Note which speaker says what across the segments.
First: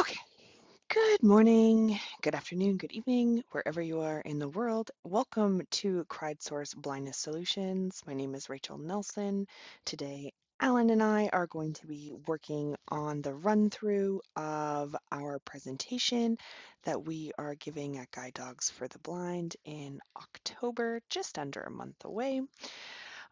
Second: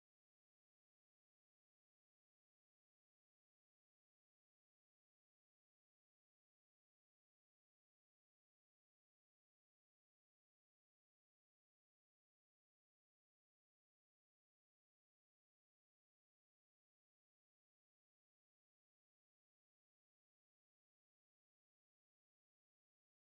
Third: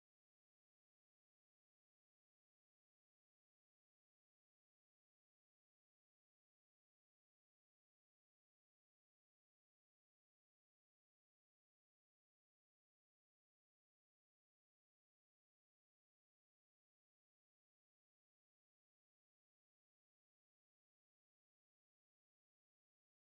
Speaker 1: Okay. Good morning, good afternoon, good evening, wherever you are in the world. Welcome to Criedsource Blindness Solutions. My name is Rachel Nelson. Today, Alan and I are going to be working on the run through of our presentation that we are giving at Guide Dogs for the Blind in October, just under a month away.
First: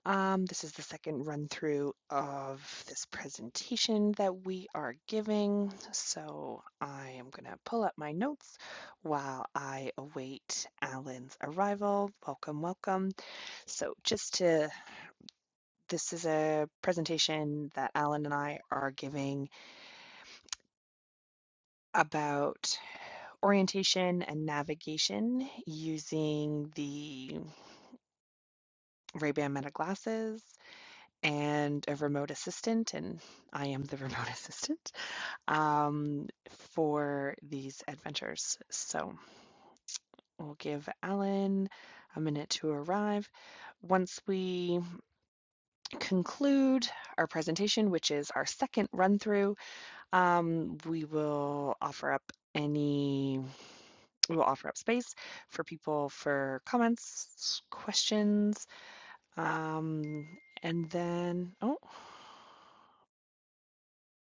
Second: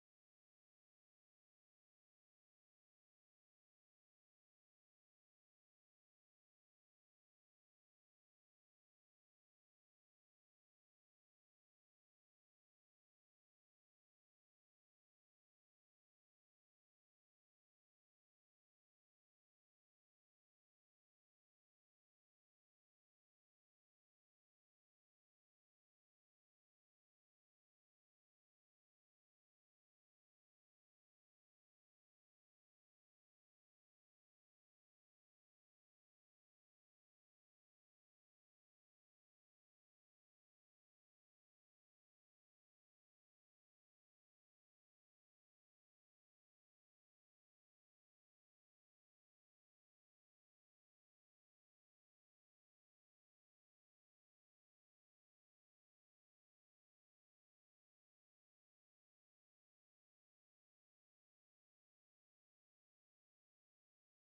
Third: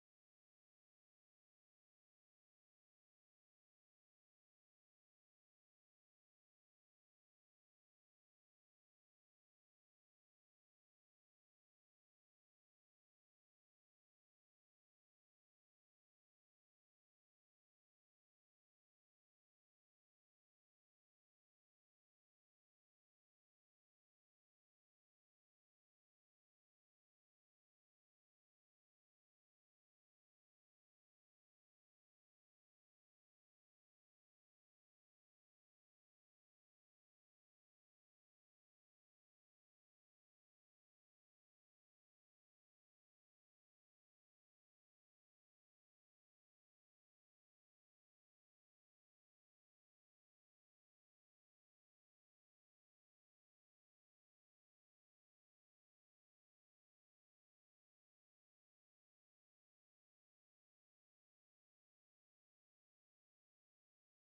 Speaker 1: Um, this is the second run through of this presentation that we are giving. So I am going to pull up my notes while I await Alan's arrival. Welcome, welcome. So just to, this is a presentation that Alan and I are giving about orientation and navigation using the Ray-Ban Meta glasses and a remote assistant. And I am the remote assistant. um, for these adventures. So we'll give Alan a minute to arrive. Once we conclude our presentation, which is our second run through, um, we will offer up any we will offer up space for people for comments questions um, and then oh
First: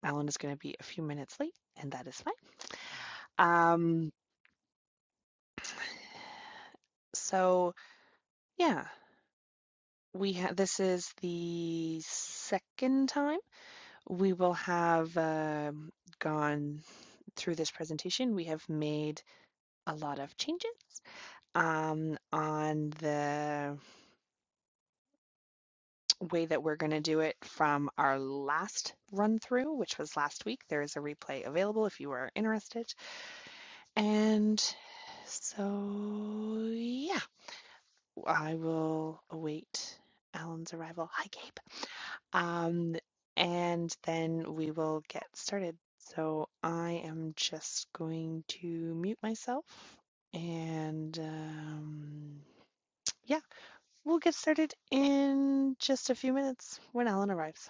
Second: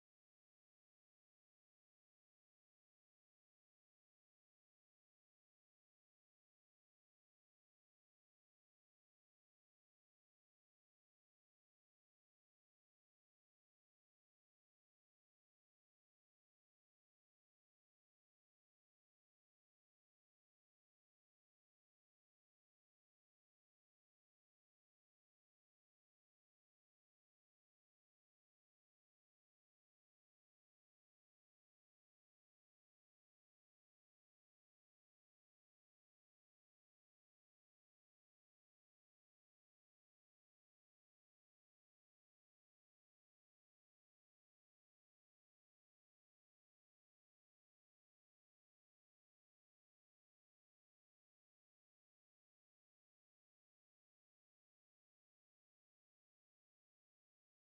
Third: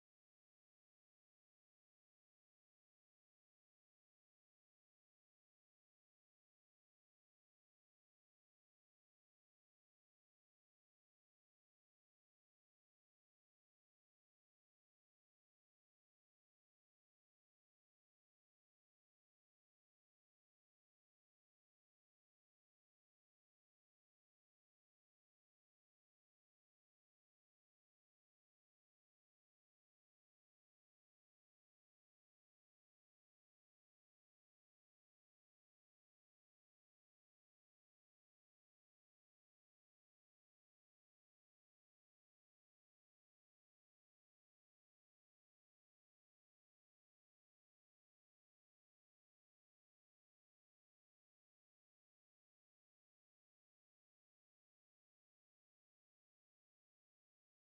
Speaker 1: alan is going to be a few minutes late and that is fine um, so yeah We have this is the second time we will have um, gone through this presentation. We have made a lot of changes um, on the way that we're going to do it from our last run through, which was last week. There is a replay available if you are interested. And so, yeah, I will await Alan's arrival. Hi, Gabe. Um, and then we will get started. So I am just going to mute myself and um, yeah, we'll get started in just a few minutes when Alan arrives.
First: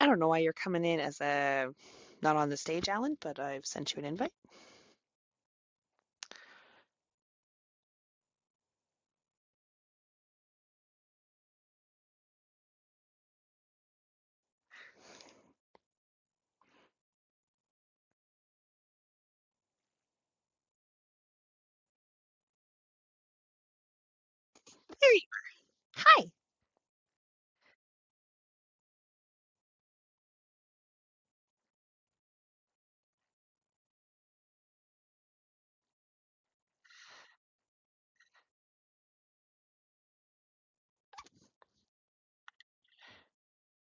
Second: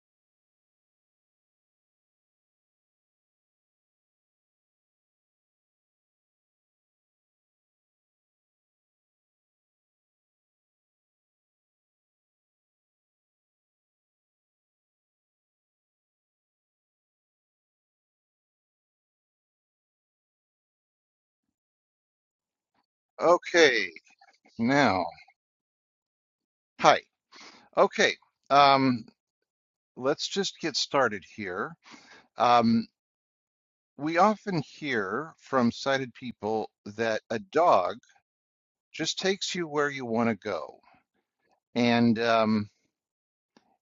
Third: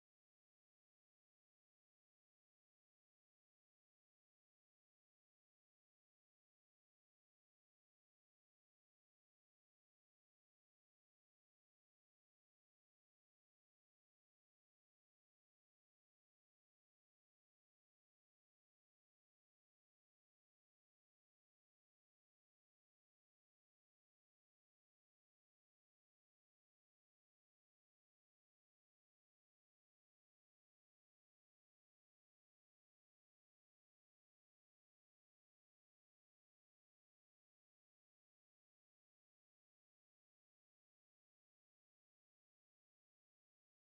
Speaker 1: I don't know why you're coming in as a not on the stage, Alan, but I've sent you an invite.
Speaker 2: Okay, now,
Speaker 1: There you Hi.
Speaker 2: hi. Okay, um, let's just get started here. Um, we often hear from sighted people that a dog just takes you where you want to go. And um,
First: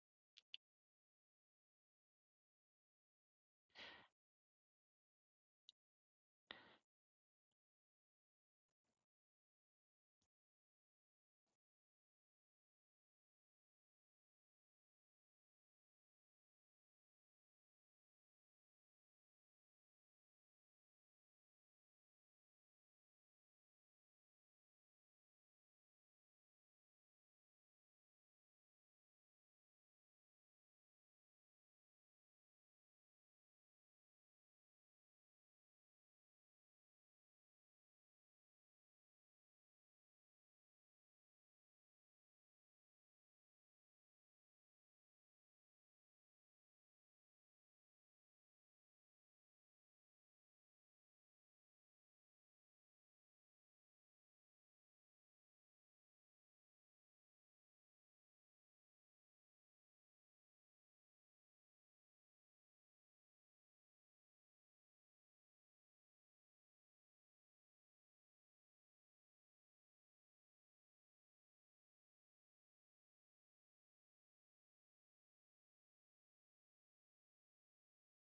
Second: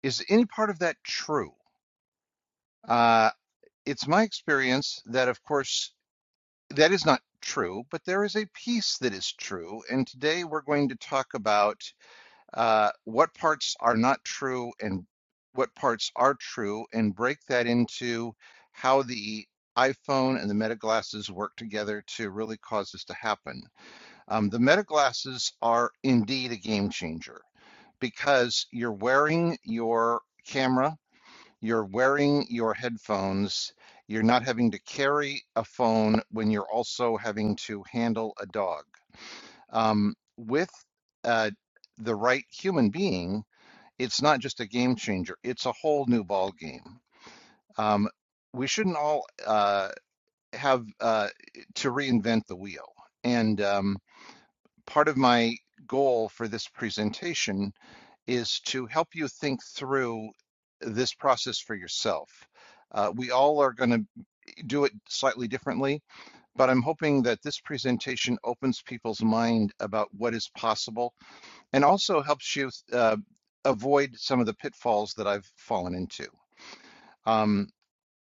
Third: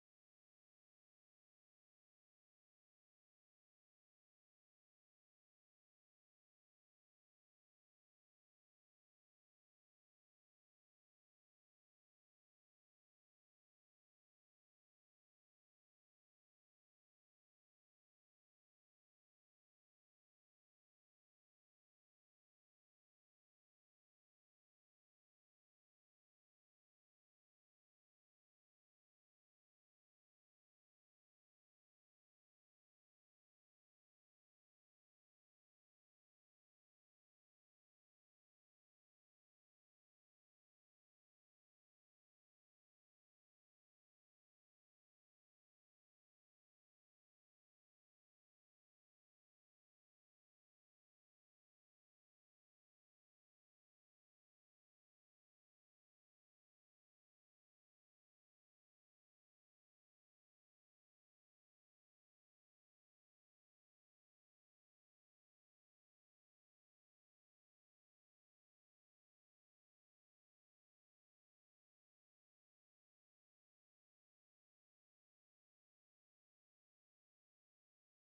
Speaker 2: is any part of that true? Uh, it's my experience that, of course, that is not true, but there is a piece that is true. And today we're going to talk about uh, what parts are not true and what parts are true, and break that into how the iPhone and the Meta glasses work together to really cause this to happen. Um, the Meta glasses are indeed a game changer because you're wearing your camera, you're wearing your headphones, you're not having to carry a phone when you're also having to handle a dog. Um, with uh, the right human being, it's not just a game changer; it's a whole new ball game. Um, we shouldn't all uh, have uh, to reinvent the wheel. And um, part of my goal for this presentation is to help you think through this process for yourself. Uh, we all are going to do it slightly differently, but I'm hoping that this presentation opens people's mind about what is possible and also helps you uh, avoid some of the pitfalls that I've fallen into. Um,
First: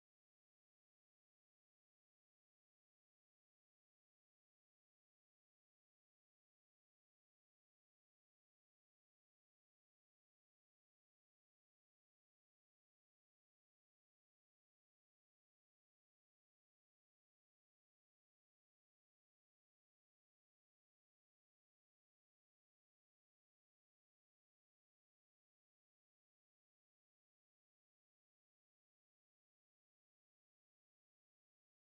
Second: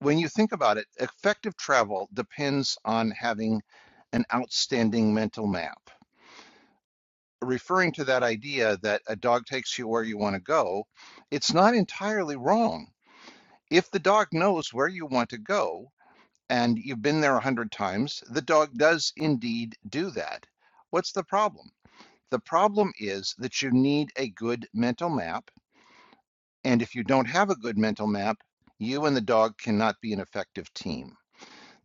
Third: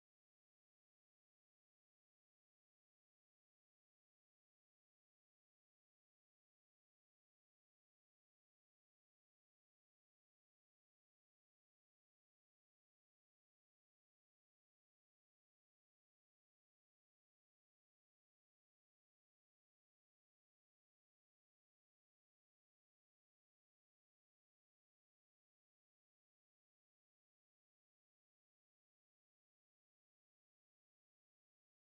Speaker 2: when you think about it, effective travel depends on having an outstanding mental map. Referring to that idea that a dog takes you where you want to go, it's not entirely wrong. If the dog knows where you want to go and you've been there a hundred times, the dog does indeed do that. What's the problem? The problem is that you need a good mental map. And if you don't have a good mental map, you and the dog cannot be an effective team.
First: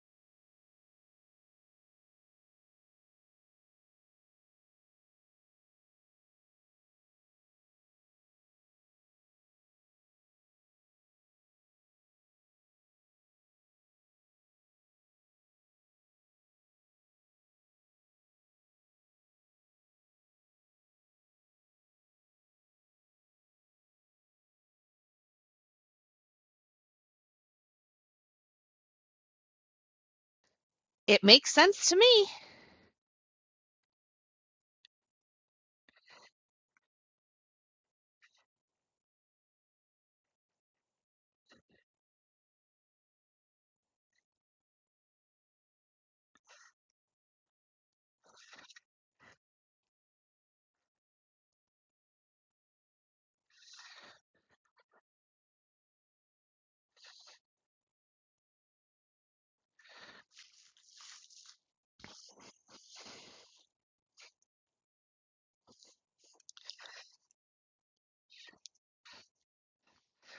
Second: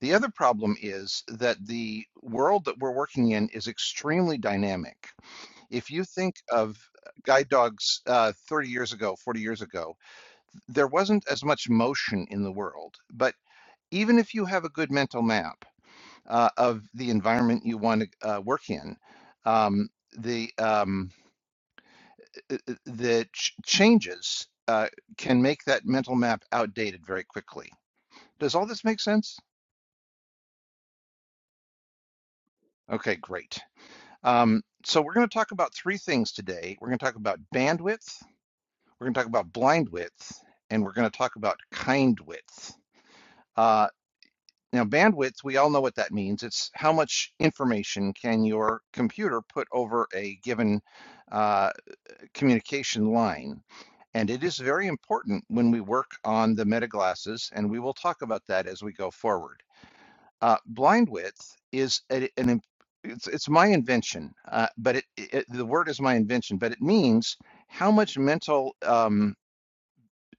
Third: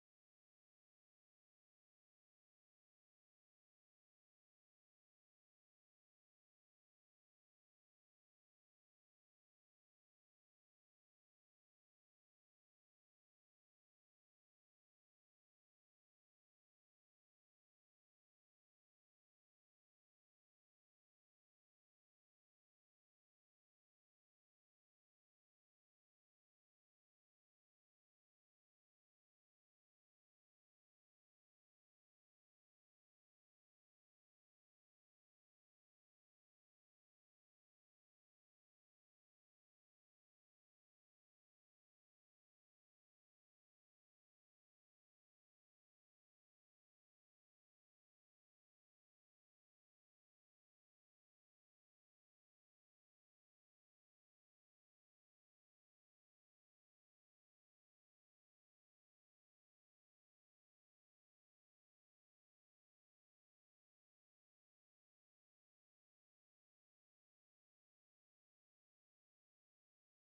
Speaker 2: The other problem is that the world that we're working in is extremely dynamic. If you think of guide dogs uh, 30 years ago, 40 years ago, there wasn't as much motion in the world. But even if you have a good mental map uh, of the environment you want to uh, work in, um, the um, uh, uh, the ch- changes uh, can make that mental map outdated very quickly. Does all this make sense?
Speaker 1: It makes sense to me.
Speaker 2: Okay, great. Um, so we're going to talk about three things today. We're going to talk about bandwidth, we're going to talk about blind width, and we're going to talk about kind width. Uh, now, bandwidth, we all know what that means. It's how much information can your computer put over a given uh, communication line. And it is very important when we work on the meta glasses, and we will talk about that as we go forward. Uh, blind width is a, an it's, it's my invention, uh, but it, it, the word is my invention, but it means how much mental um,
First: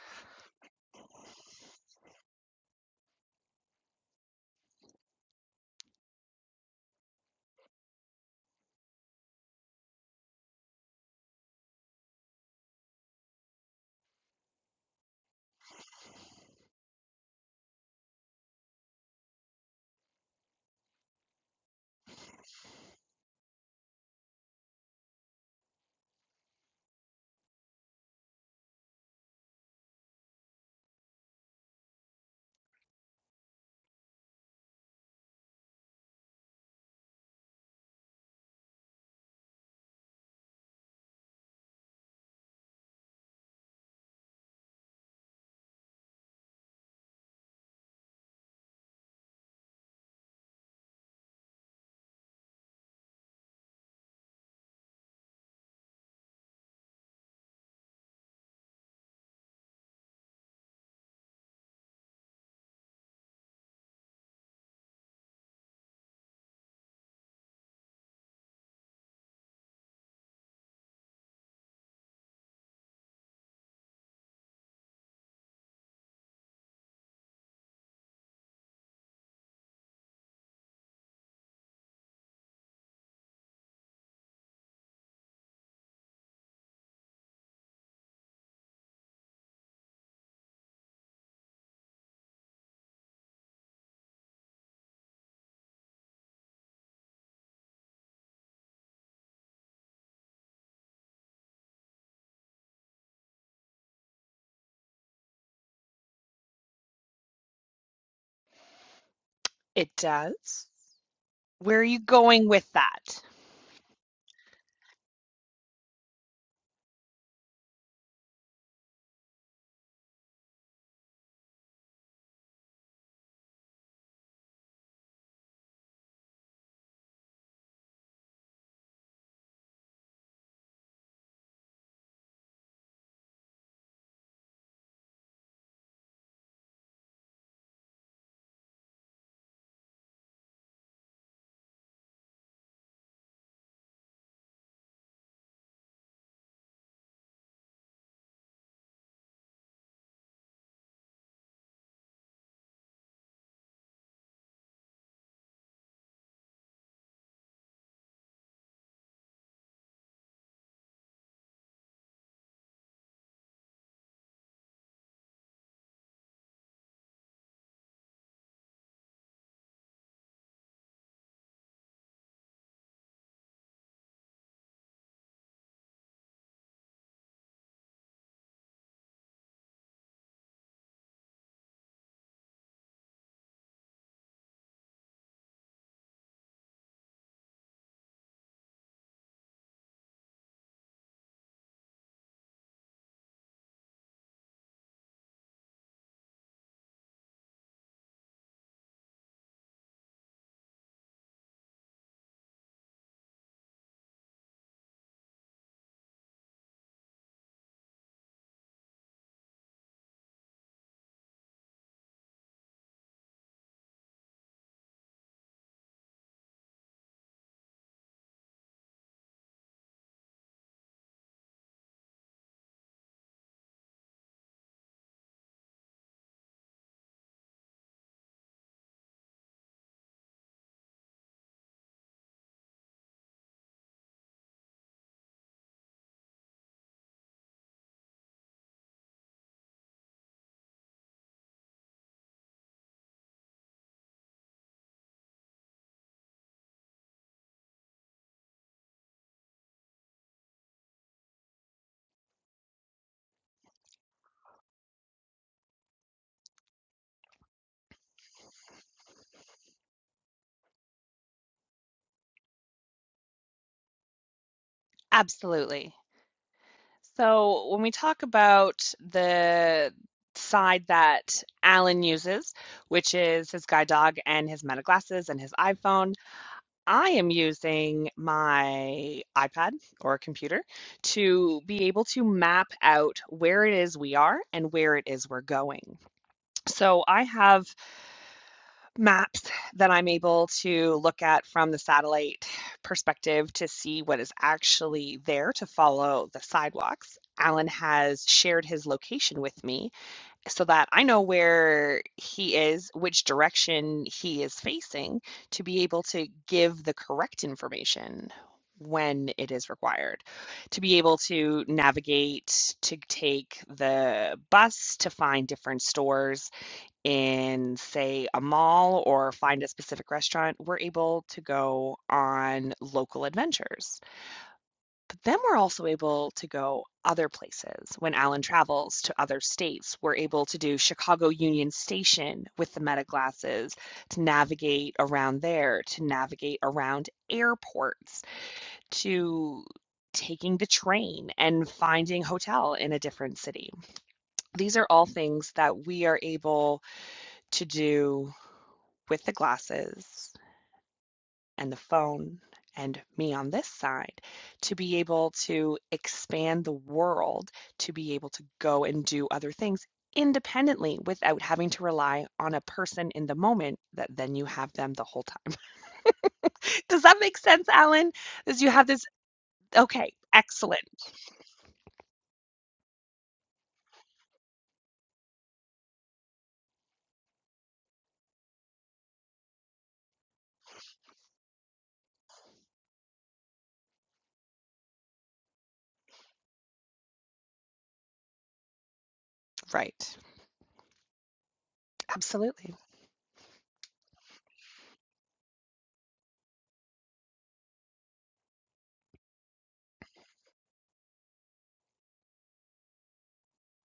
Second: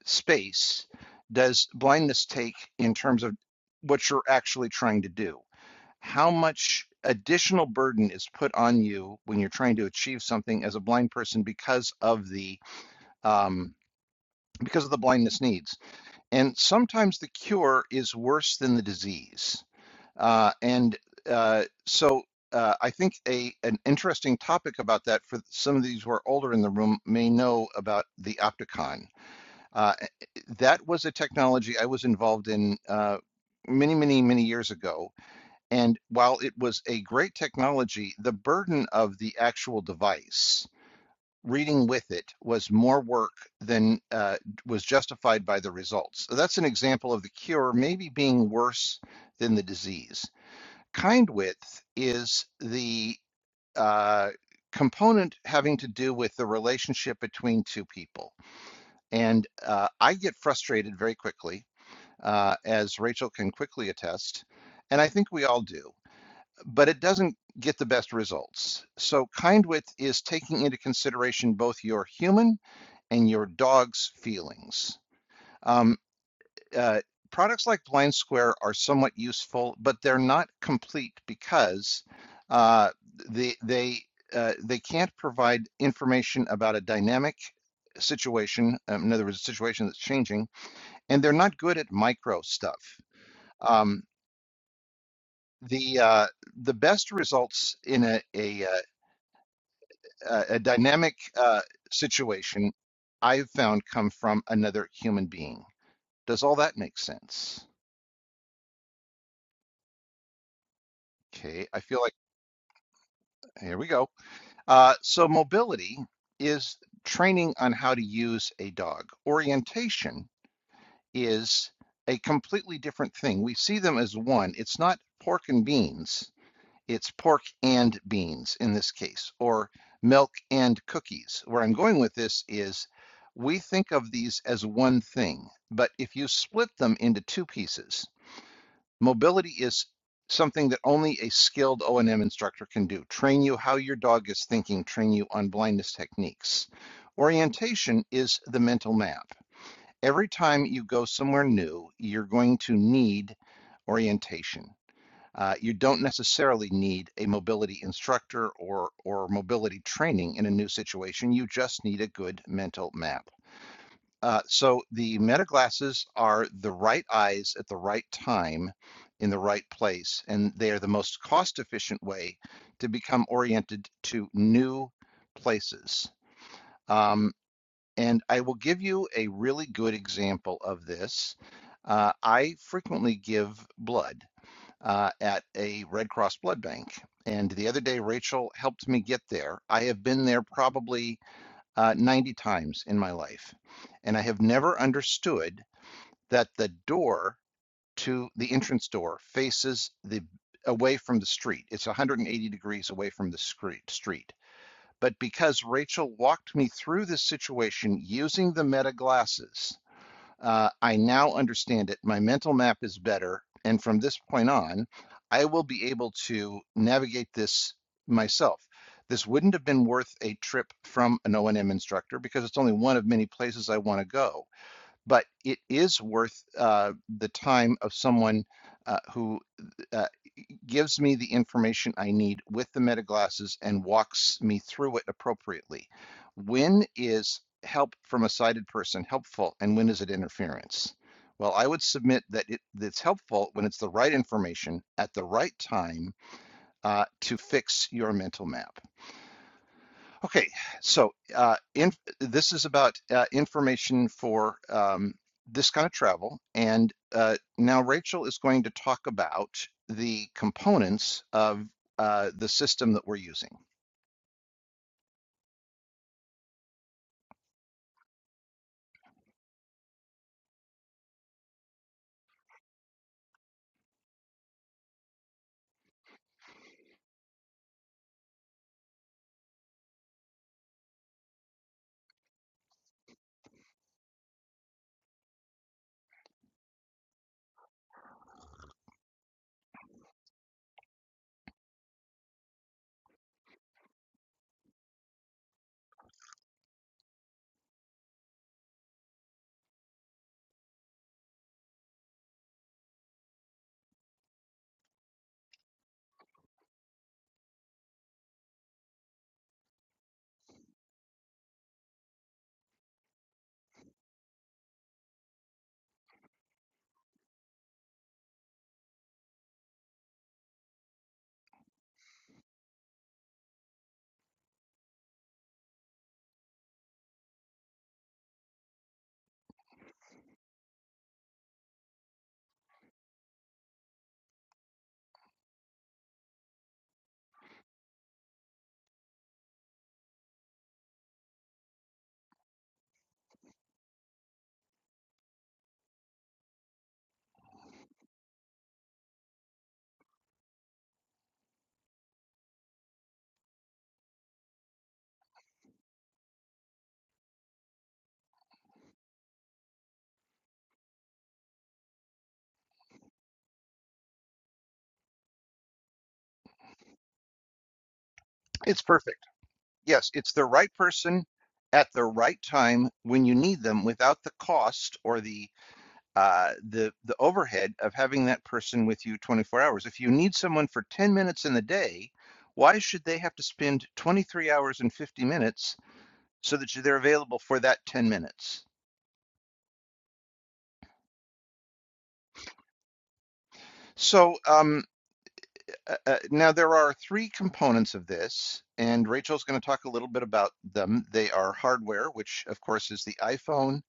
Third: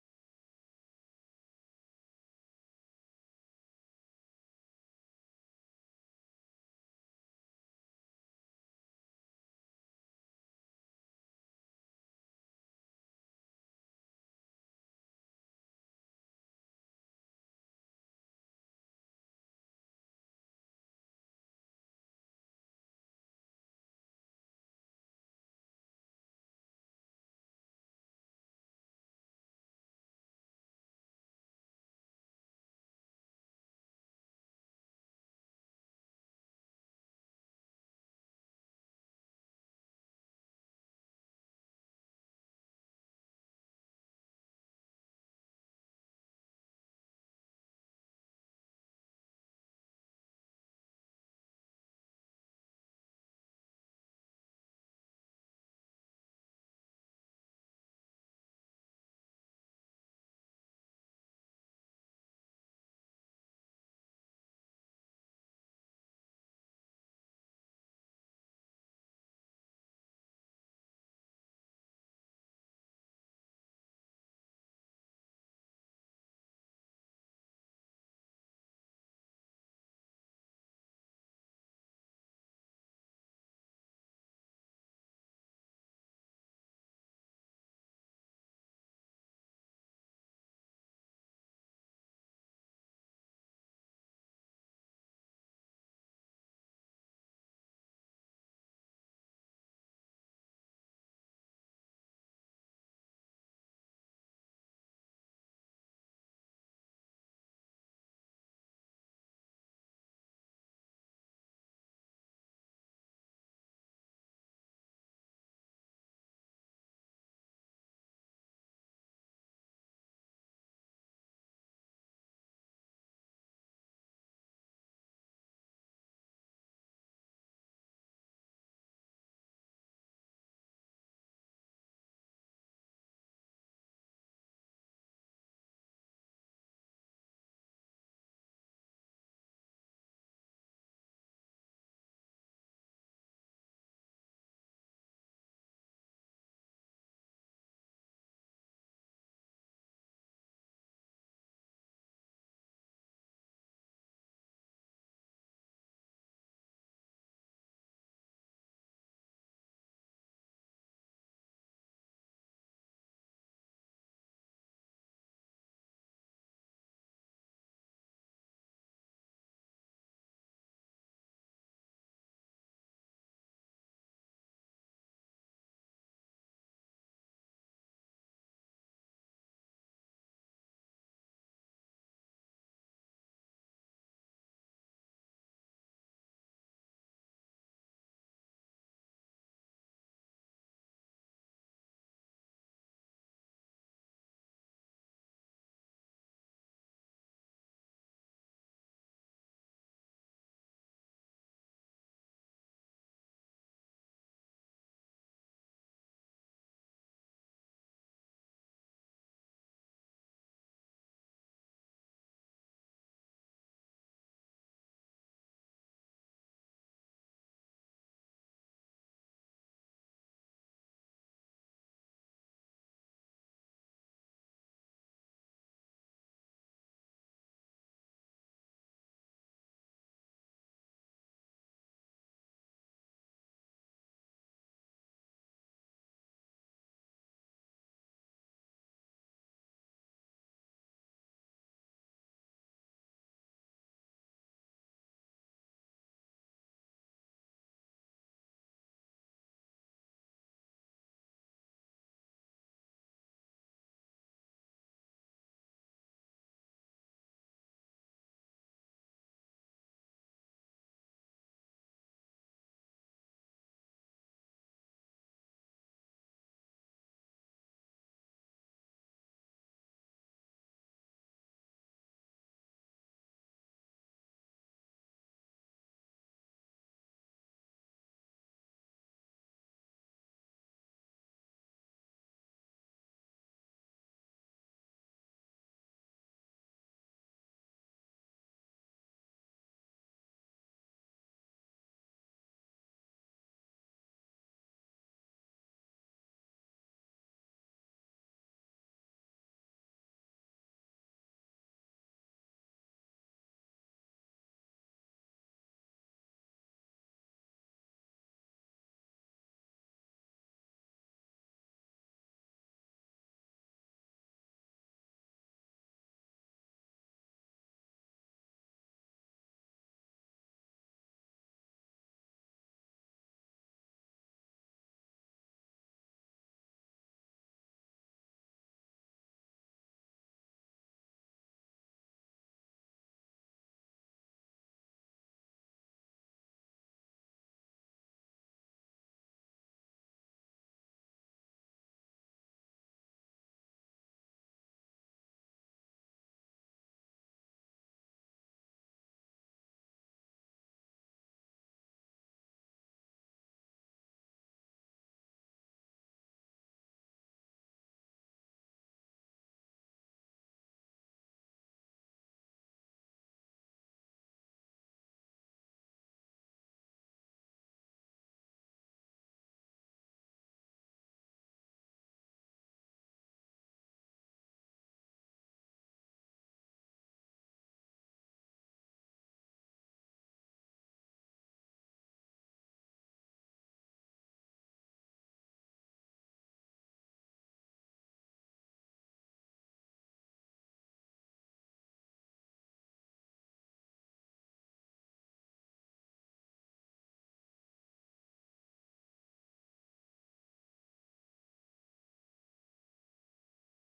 Speaker 2: space does blindness take in terms of what you're actually trying to do? How much additional burden is put on you when you're trying to achieve something as a blind person because of the um, because of the blindness needs? And sometimes the cure is worse than the disease uh, and uh, so uh, I think a an interesting topic about that for some of these who are older in the room may know about the Opticon. Uh, that was a technology I was involved in uh, many, many, many years ago. And while it was a great technology, the burden of the actual device, reading with it, was more work than uh, was justified by the results. So that's an example of the cure maybe being worse than the disease kind width is the uh, component having to do with the relationship between two people. And uh, I get frustrated very quickly, uh, as Rachel can quickly attest, and I think we all do, but it doesn't get the best results. So, kind width is taking into consideration both your human and your dog's feelings. Um, uh, products like Blind Square are somewhat useful, but they're not complete because uh, they they uh, they can't provide information about a dynamic situation. Um, in other words, a situation that's changing, and they're not good at micro stuff. Um, the uh, the best results in a a, uh, a a dynamic uh, situation I've found come from another human being. Does all that make sense?
Speaker 1: It does.
Speaker 2: Okay,
Speaker 1: Where
Speaker 2: I
Speaker 1: are you
Speaker 2: feel like
Speaker 1: going with that?
Speaker 2: here we go. Uh, so mobility is training on how to use a dog. Orientation is a completely different thing. We see them as one. It's not pork and beans. It's pork and beans in this case, or milk and cookies. Where I'm going with this is we think of these as one thing, but if you split them into two pieces, Mobility is something that only a skilled O&M instructor can do. Train you how your dog is thinking, train you on blindness techniques. Orientation is the mental map. Every time you go somewhere new, you're going to need orientation. Uh, you don't necessarily need a mobility instructor or, or mobility training in a new situation. You just need a good mental map. Uh, so the meta glasses are the right eyes at the right time in the right place, and they are the most cost efficient way to become oriented to new places. Um, and I will give you a really good example of this. Uh, I frequently give blood uh, at a Red Cross blood bank. And the other day, Rachel helped me get there. I have been there probably uh, 90 times in my life. And I have never understood that the door to the entrance door faces the away from the street. It's 180 degrees away from the street. street. But because Rachel walked me through this situation using the meta glasses, uh, I now understand it. My mental map is better. And from this point on, I will be able to navigate this myself. This wouldn't have been worth a trip from an O&M instructor because it's only one of many places I want to go. But it is worth uh, the time of someone uh, who uh, gives me the information I need with the metaglasses and walks me through it appropriately. When is help from a sighted person helpful and when is it interference? Well, I would submit that it, it's helpful when it's the right information at the right time uh, to fix your mental map. Okay, so uh, in, this is about uh, information for um, this kind of travel. And uh, now Rachel is going to talk about the components of uh, the system that we're using.
Speaker 1: Absolutely. So when we talk about the side that Alan uses, which is his guide dog and his Meta glasses and his iPhone, I am using my iPad or computer to be able to map out where it is we are and where it is we're going. So I have maps that I'm able to look at from the satellite perspective to see what is actually there to follow the sidewalks. Alan has shared his location with me so that I know where he is, which direction he is facing, to be able to give the correct information when it is required, to be able to navigate, to take the bus, to find different stores in, say, a mall or find a specific restaurant, we're able to go on local adventures. But then we're also able to go other places. When Alan travels to other states, we're able to do Chicago Union Station with the Meta glasses to navigate around there, to navigate around airports, to taking the train and finding hotel in a different city. These are all things that we are able to do with the glasses and the phone and me on this side to be able to expand the world, to be able to go and do other things independently without having to rely on a person in the moment that then you have them the whole time. Does that make sense, Alan? Does you
Speaker 2: It's
Speaker 1: have this
Speaker 2: perfect. Yes,
Speaker 1: okay,
Speaker 2: it's the right
Speaker 1: excellent.
Speaker 2: person at the right time when you need them without the cost or the uh, the the overhead of having that person with you 24 hours. If you need someone for 10 minutes in the day, why should they have to spend 23 hours and 50 minutes so that they're available for that 10 minutes.
Speaker 1: Right. Absolutely.
Speaker 2: So um, uh, uh, now there are three components of this, and Rachel's going to talk a little bit about them. They are hardware, which of course is the iPhone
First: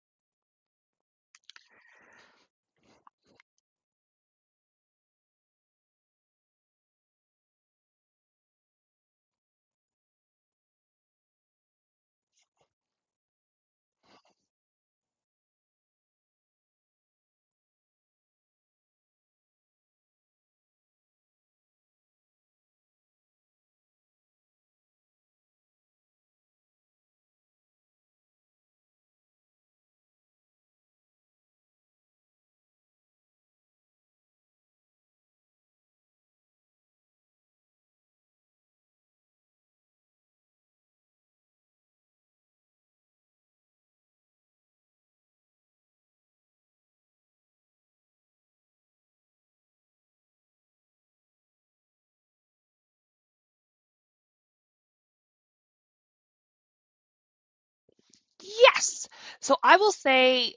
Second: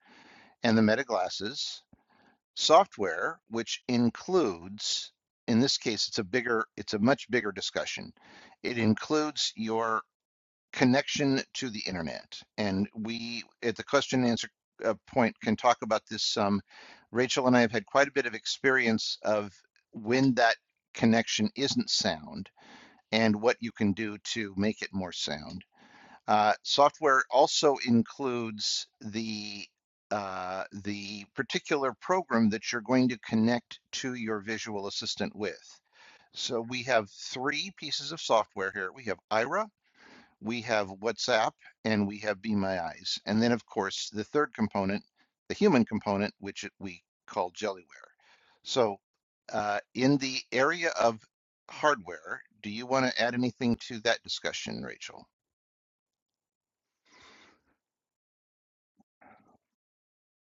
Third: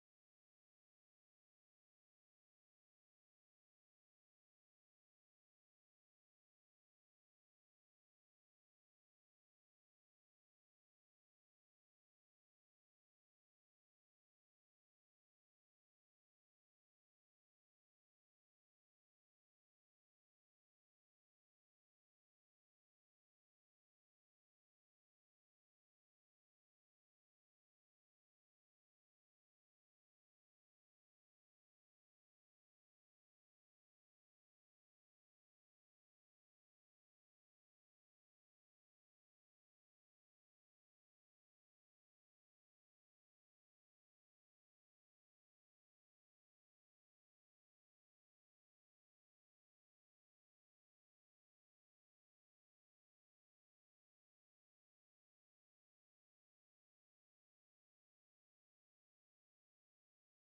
Speaker 2: and the Meta glasses, software, which includes, in this case, it's a bigger, it's a much bigger discussion. It includes your connection to the internet. And we, at the question and answer uh, point, can talk about this some. Rachel and I have had quite a bit of experience of when that connection isn't sound and what you can do to make it more sound. Uh, software also includes the uh, the particular program that you're going to connect to your visual assistant with. So we have three pieces of software here. We have Ira, we have WhatsApp and we have Be My Eyes. And then, of course, the third component, the human component, which we call Jellyware. So, uh, in the area of hardware, do you want to add anything to that discussion, Rachel?
Speaker 1: Yes. So I will say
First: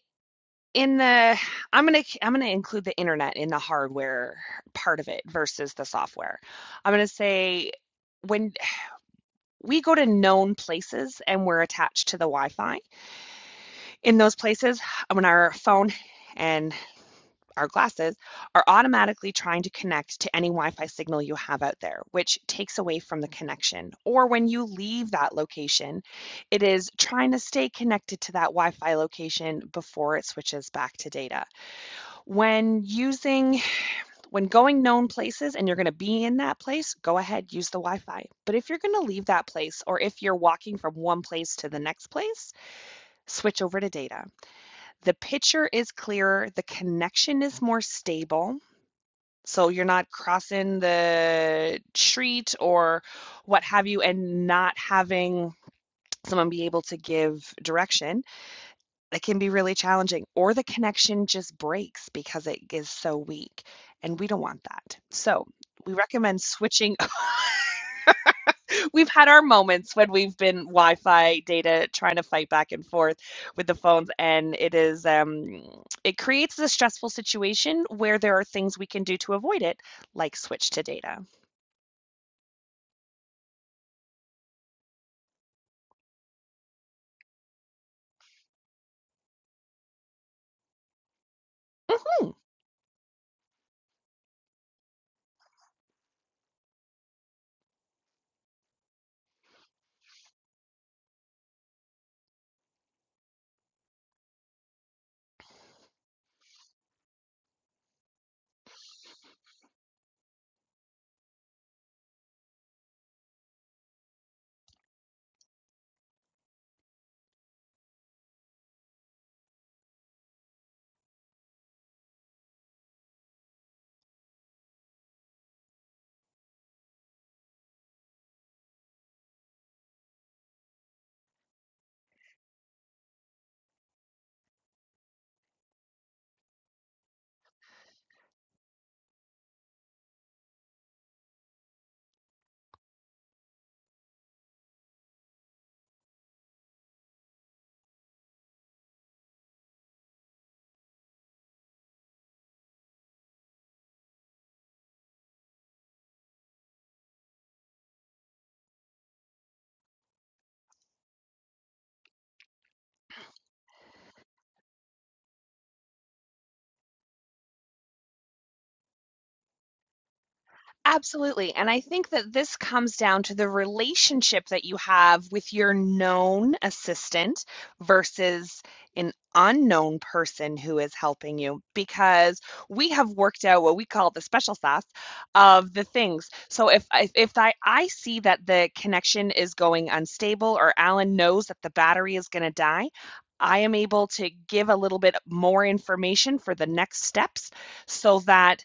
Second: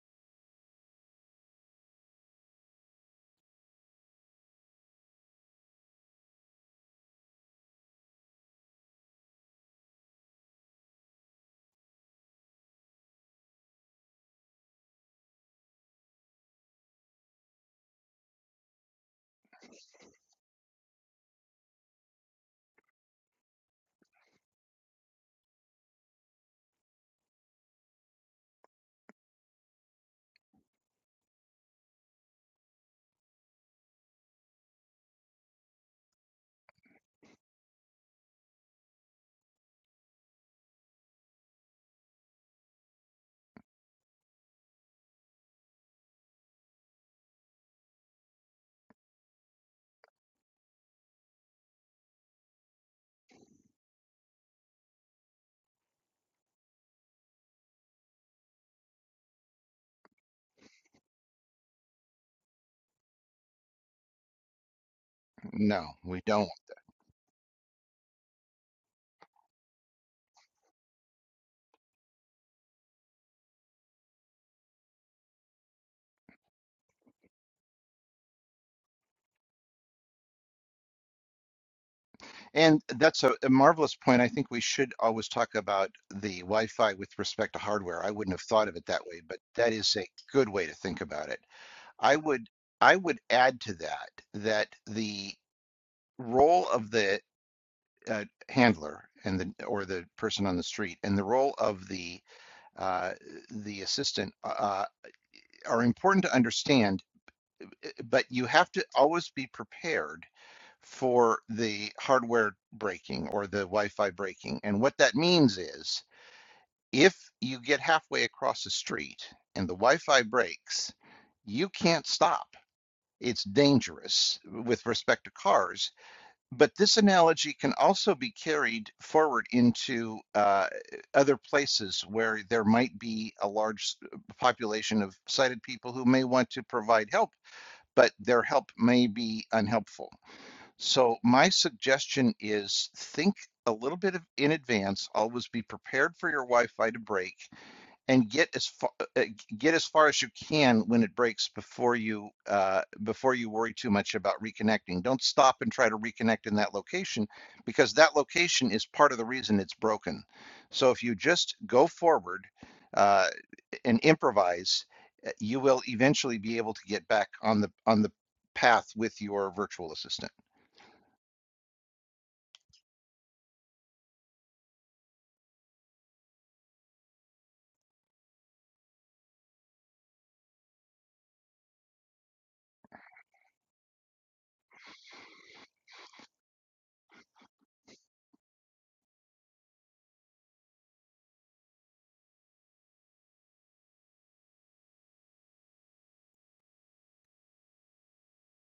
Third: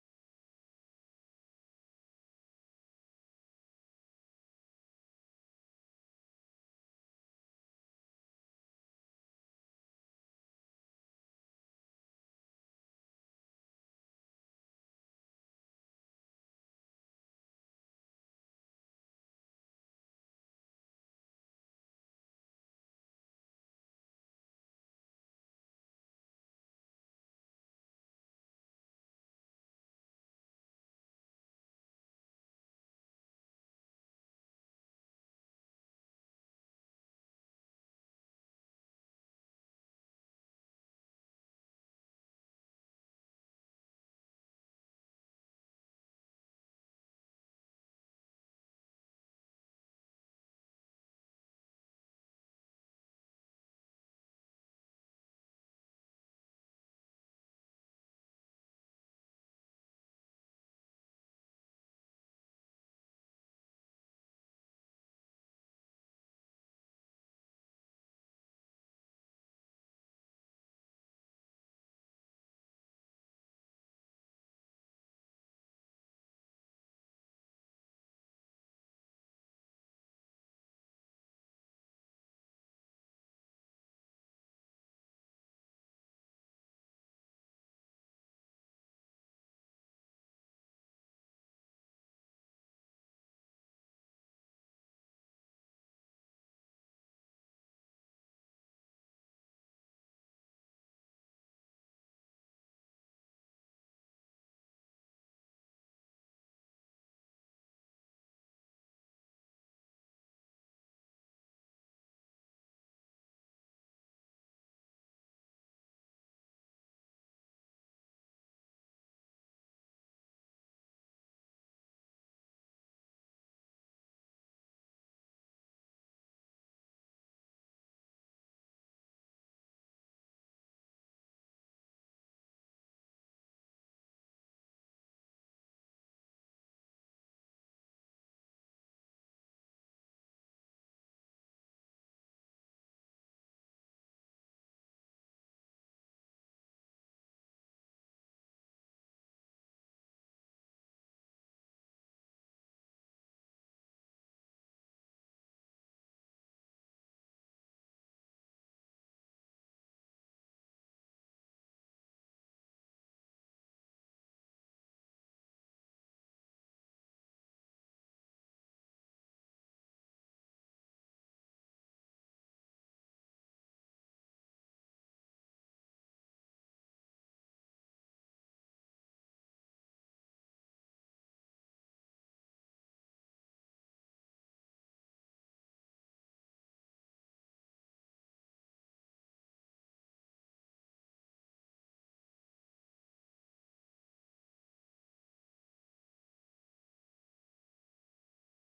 Speaker 1: in the i'm going to i'm going to include the internet in the hardware part of it versus the software i'm going to say when we go to known places and we're attached to the wi-fi in those places when our phone and our glasses are automatically trying to connect to any Wi Fi signal you have out there, which takes away from the connection. Or when you leave that location, it is trying to stay connected to that Wi Fi location before it switches back to data. When using, when going known places and you're going to be in that place, go ahead, use the Wi Fi. But if you're going to leave that place or if you're walking from one place to the next place, switch over to data. The picture is clearer, the connection is more stable. So you're not crossing the street or what have you and not having someone be able to give direction It can be really challenging, or the connection just breaks because it is so weak, and we don't want that. So
Speaker 2: No,
Speaker 1: we
Speaker 2: we
Speaker 1: recommend
Speaker 2: don't.
Speaker 1: switching. We've had our moments when we've been Wi-Fi data trying to fight back and forth with the phones, and it is um, it creates a stressful situation where there are things we can do to avoid it, like switch to data.
Speaker 2: And that's a, a marvelous point. I think we should always talk about the Wi Fi with respect to hardware. I wouldn't have thought of it that way, but that is a good way to think about it. I
Speaker 1: Mm-hmm.
Speaker 2: would I would add to that that the role of the uh, handler and the or the person on the street and the role of the uh, the assistant uh, uh, are important to understand, eh, but you have to always be prepared for the hardware breaking or the Wi-Fi breaking. And what that means is if you get halfway across the street and the Wi-Fi breaks, you can't stop. It's dangerous with respect to cars But this analogy can also be carried forward into uh, other places where there might be a large population of sighted people who may want to provide help, but their help may be unhelpful. So, my suggestion is think a little bit of, in advance, always be prepared for your Wi Fi to break and get as far uh, get as far as you can when it breaks before you uh, before you worry too much about reconnecting. Don't stop and try to reconnect in that location because that location is part of the reason it's broken. So if you just go forward uh, and improvise, uh, you will eventually be able to get back on the on the path with your virtual assistant.
Speaker 1: Absolutely. And I think that this comes down to the relationship that you have with your known assistant versus an unknown person who is helping you because we have worked out what we call the special sauce of the things. So if if, if I, I see that the connection is going unstable or Alan knows that the battery is going to die, I am able to give a little bit more information for the next steps so that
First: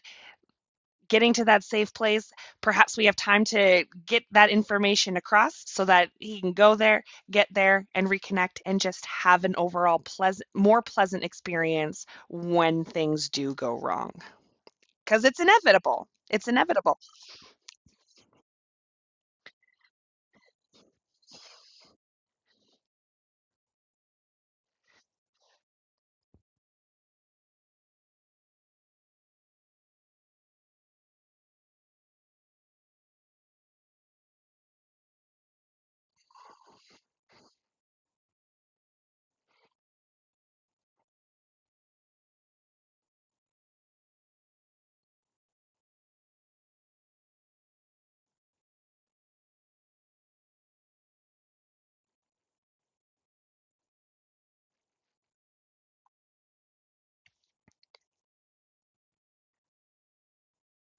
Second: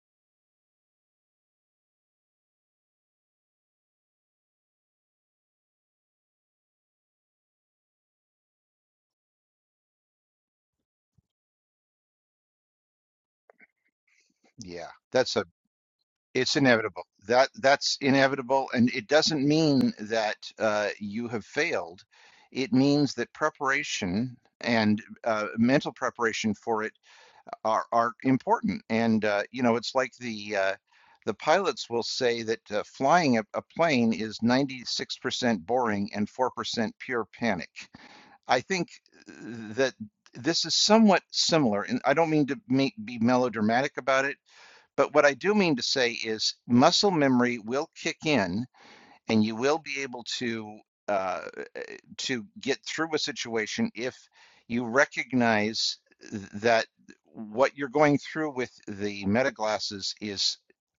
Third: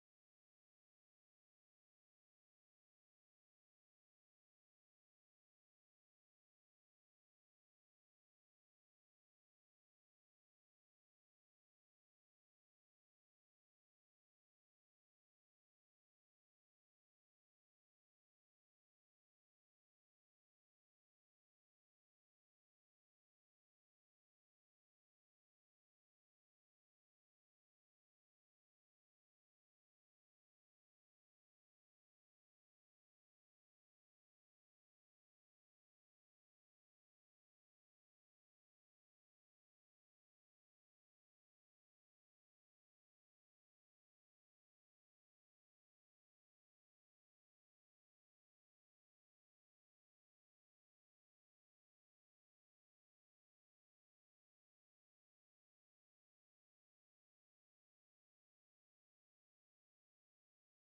Speaker 1: getting to that safe place. Perhaps we have time to get that information across so that he can go there, get there, and reconnect and just have an overall pleasant, more pleasant experience when things do go wrong.
Speaker 2: Yeah,
Speaker 1: Because
Speaker 2: that's
Speaker 1: it's
Speaker 2: a
Speaker 1: inevitable. It's
Speaker 2: It's
Speaker 1: inevitable.
Speaker 2: inevitable. That that's inevitable, and it doesn't mean that uh, you have failed. It means that preparation and uh, mental preparation for it are are important. And uh, you know, it's like the uh, the pilots will say that uh, flying a, a plane is 96% boring and 4% pure panic. I think that this is somewhat similar, and I don't mean to make, be melodramatic about it but what I do mean to say is muscle memory will kick in and you will be able to uh, to get through a situation if you recognize that what you're going through with the metaglasses is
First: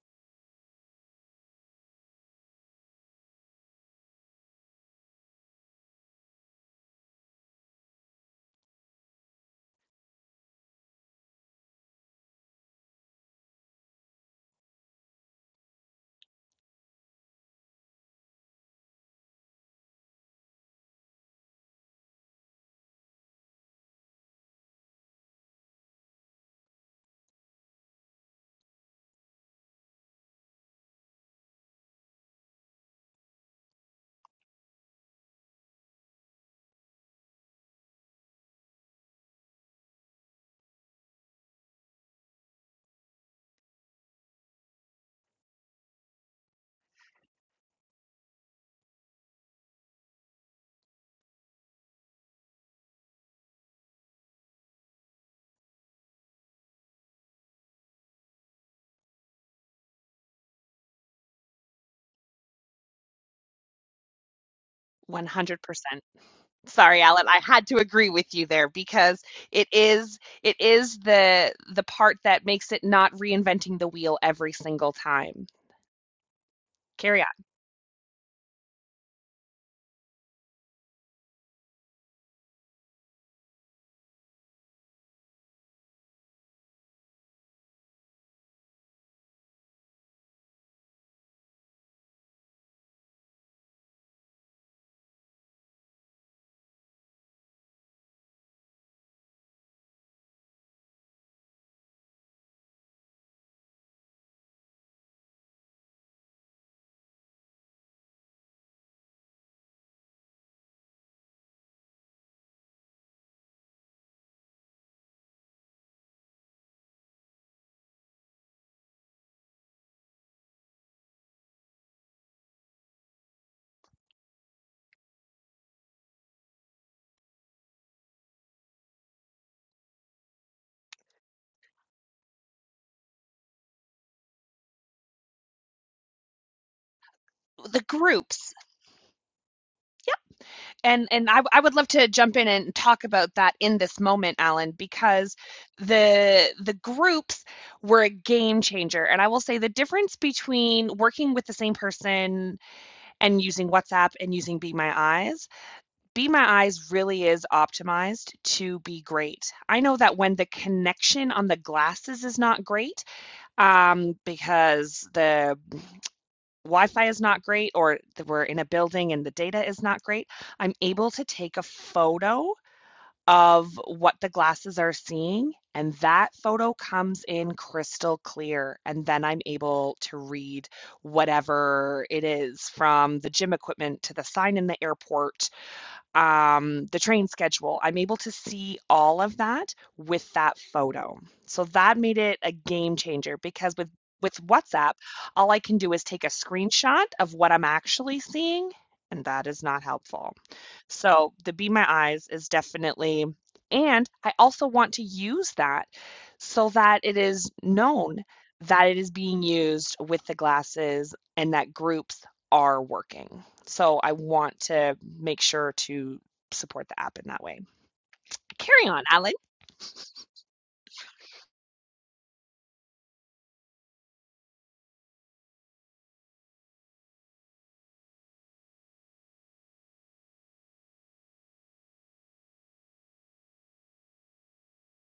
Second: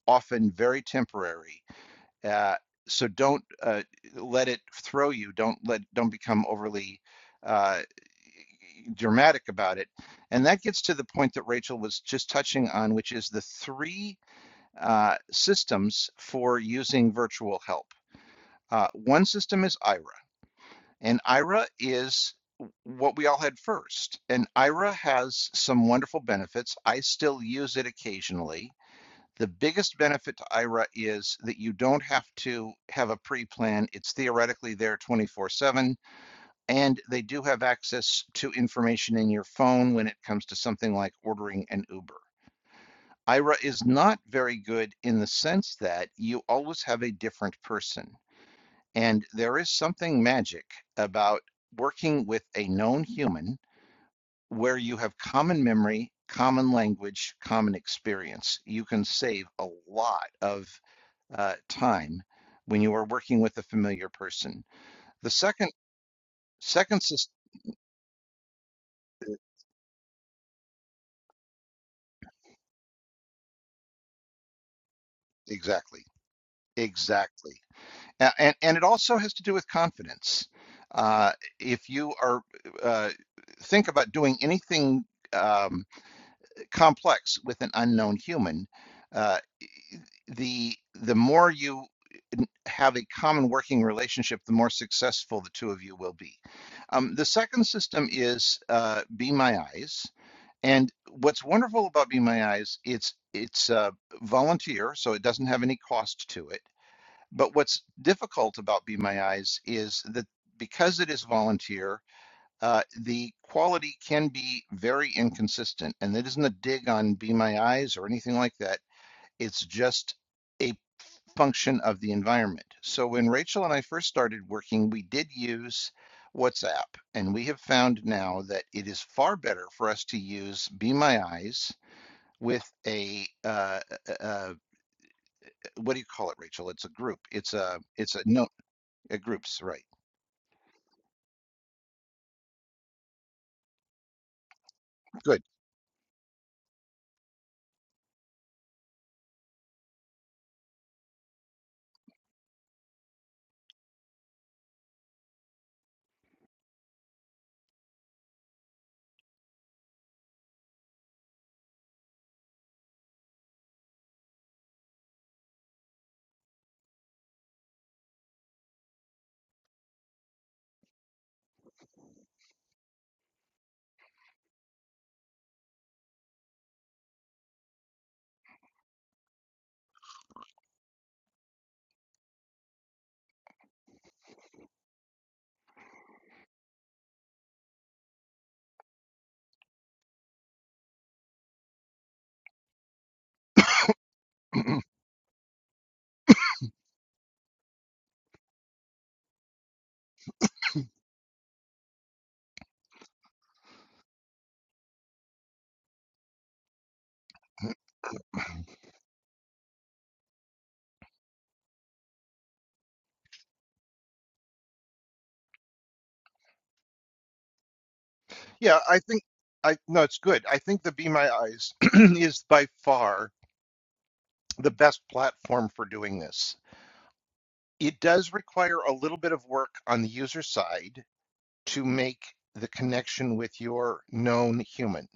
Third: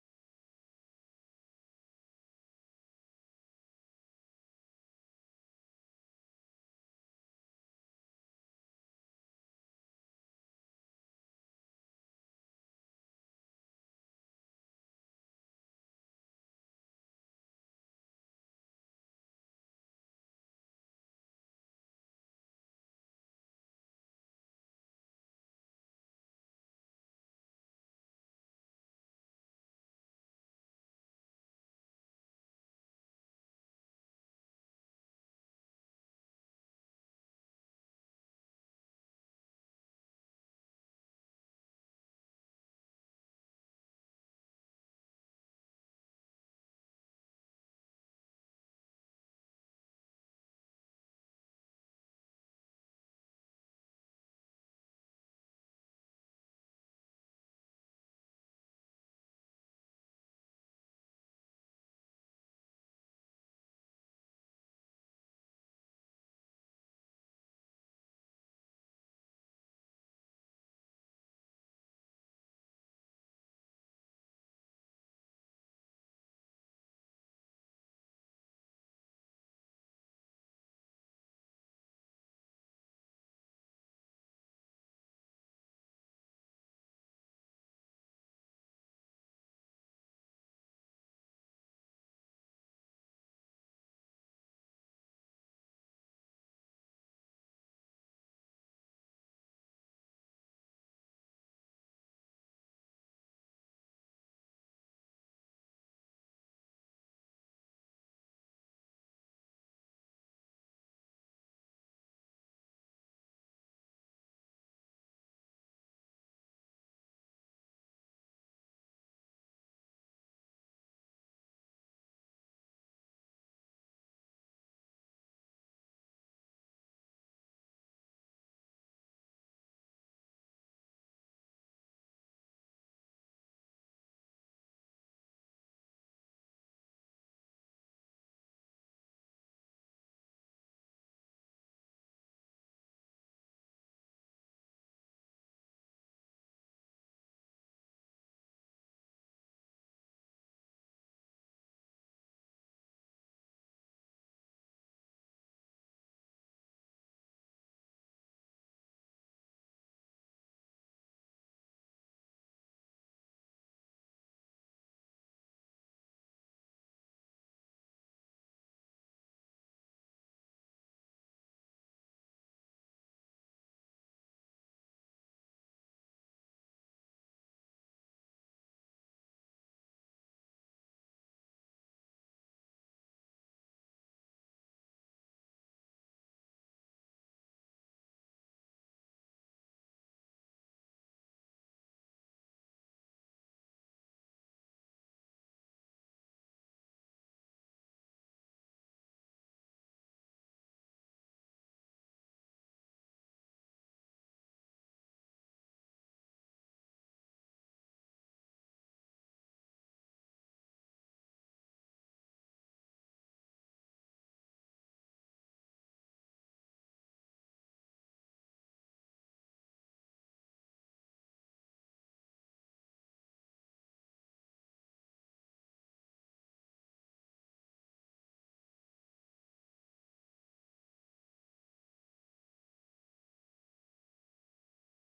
Speaker 2: often very temporary. Uh, so don't uh, let it throw you. Don't let don't become overly uh, dramatic about it. And that gets to the point that Rachel was just touching on, which is the three uh, systems for using virtual help. Uh, one system is IRA, and IRA is what we all had first. And IRA has some wonderful benefits. I still use it occasionally. The biggest benefit to IRA is that you don't have to have a pre plan. It's theoretically there 24 7, and they do have access to information in your phone when it comes to something like ordering an Uber. Ira is not very good in the sense that you always have a different person. And there is something magic about working with a known human where you have common memory, common language, common experience. You can save a lot of uh, time when you are working with a familiar person. The
Speaker 1: 100%.
Speaker 2: second
Speaker 1: Sorry,
Speaker 2: second
Speaker 1: Alan,
Speaker 2: system
Speaker 1: I had to agree with you there because it is it is the the part that makes it not reinventing the wheel every single time.
Speaker 2: exactly
Speaker 1: Carry on.
Speaker 2: exactly A- And, and it also has to do with confidence. Uh, if you are uh, think about doing anything um, complex with an unknown human, uh, the the more you have a common working relationship, the more successful the two of you will be. Um, the second system is uh, Be My Eyes, and what's wonderful about Be My Eyes, it's it's uh, volunteer, so it doesn't have any cost to it but what's difficult about Be My Eyes is that because it is volunteer, uh, the quality can be very inconsistent. And that isn't a dig on Be My Eyes or anything like that. It's just a function of the environment. So when Rachel and I first started working, we did use WhatsApp. And we have found now that it is far better for us to use Be My Eyes with a uh, uh, uh, what do you call it, Rachel? It's a group. It's a
Speaker 1: the
Speaker 2: it's a note.
Speaker 1: groups
Speaker 2: At groups, right.
Speaker 1: and and I, I would love to jump in and talk about that in this moment alan because
Speaker 2: Good.
Speaker 1: the the groups were a game changer and i will say the difference between working with the same person and using whatsapp and using be my eyes be my eyes really is optimized to be great i know that when the connection on the glasses is not great um, because the Wi-Fi is not great or we're in a building and the data is not great, I'm able to take a photo of what the glasses are seeing, and that photo comes in crystal clear. And then I'm able to read whatever it is from the gym equipment to the sign in the airport um, the train schedule. I'm able to see all of that with that photo. So that made it a game changer because with with WhatsApp, all I can do is take a screenshot of what I'm actually seeing, and that is not helpful. So the Be My Eyes is definitely, and I also want to use that so that it is known that it is being used with the glasses and that groups are working. So I want to make sure to support the app in that way.
Speaker 2: yeah,
Speaker 1: Carry
Speaker 2: I
Speaker 1: on,
Speaker 2: think
Speaker 1: Alan.
Speaker 2: I no, it's good. I think the Be My Eyes is by far the best platform for doing this. It does require a little bit of work on the user side to make the connection with your known human.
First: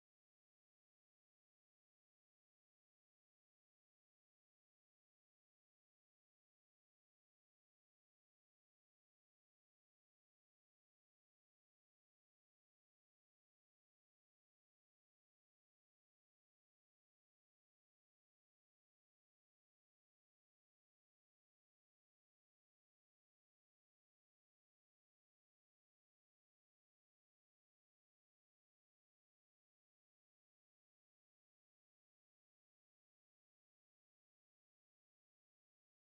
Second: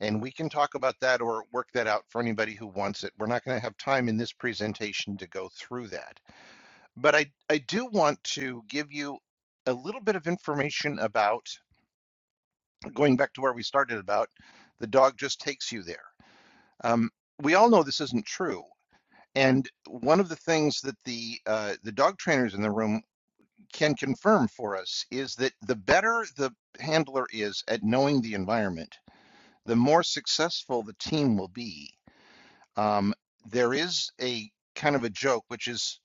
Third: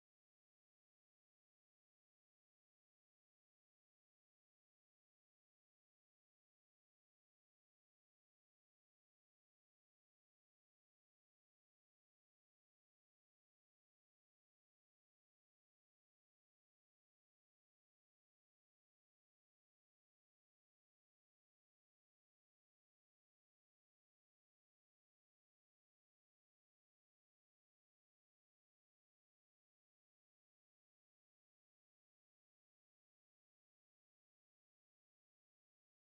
Speaker 2: And we can talk about that or work that out for anybody who wants it. We're not going to have time in this presentation to go through that. But I, I do want to give you a little bit of information about going back to where we started about the dog just takes you there. Um, we all know this isn't true. And one of the things that the uh, the dog trainers in the room can confirm for us is that the better the handler is at knowing the environment, the more successful the team will be. Um, there is a kind of a joke, which is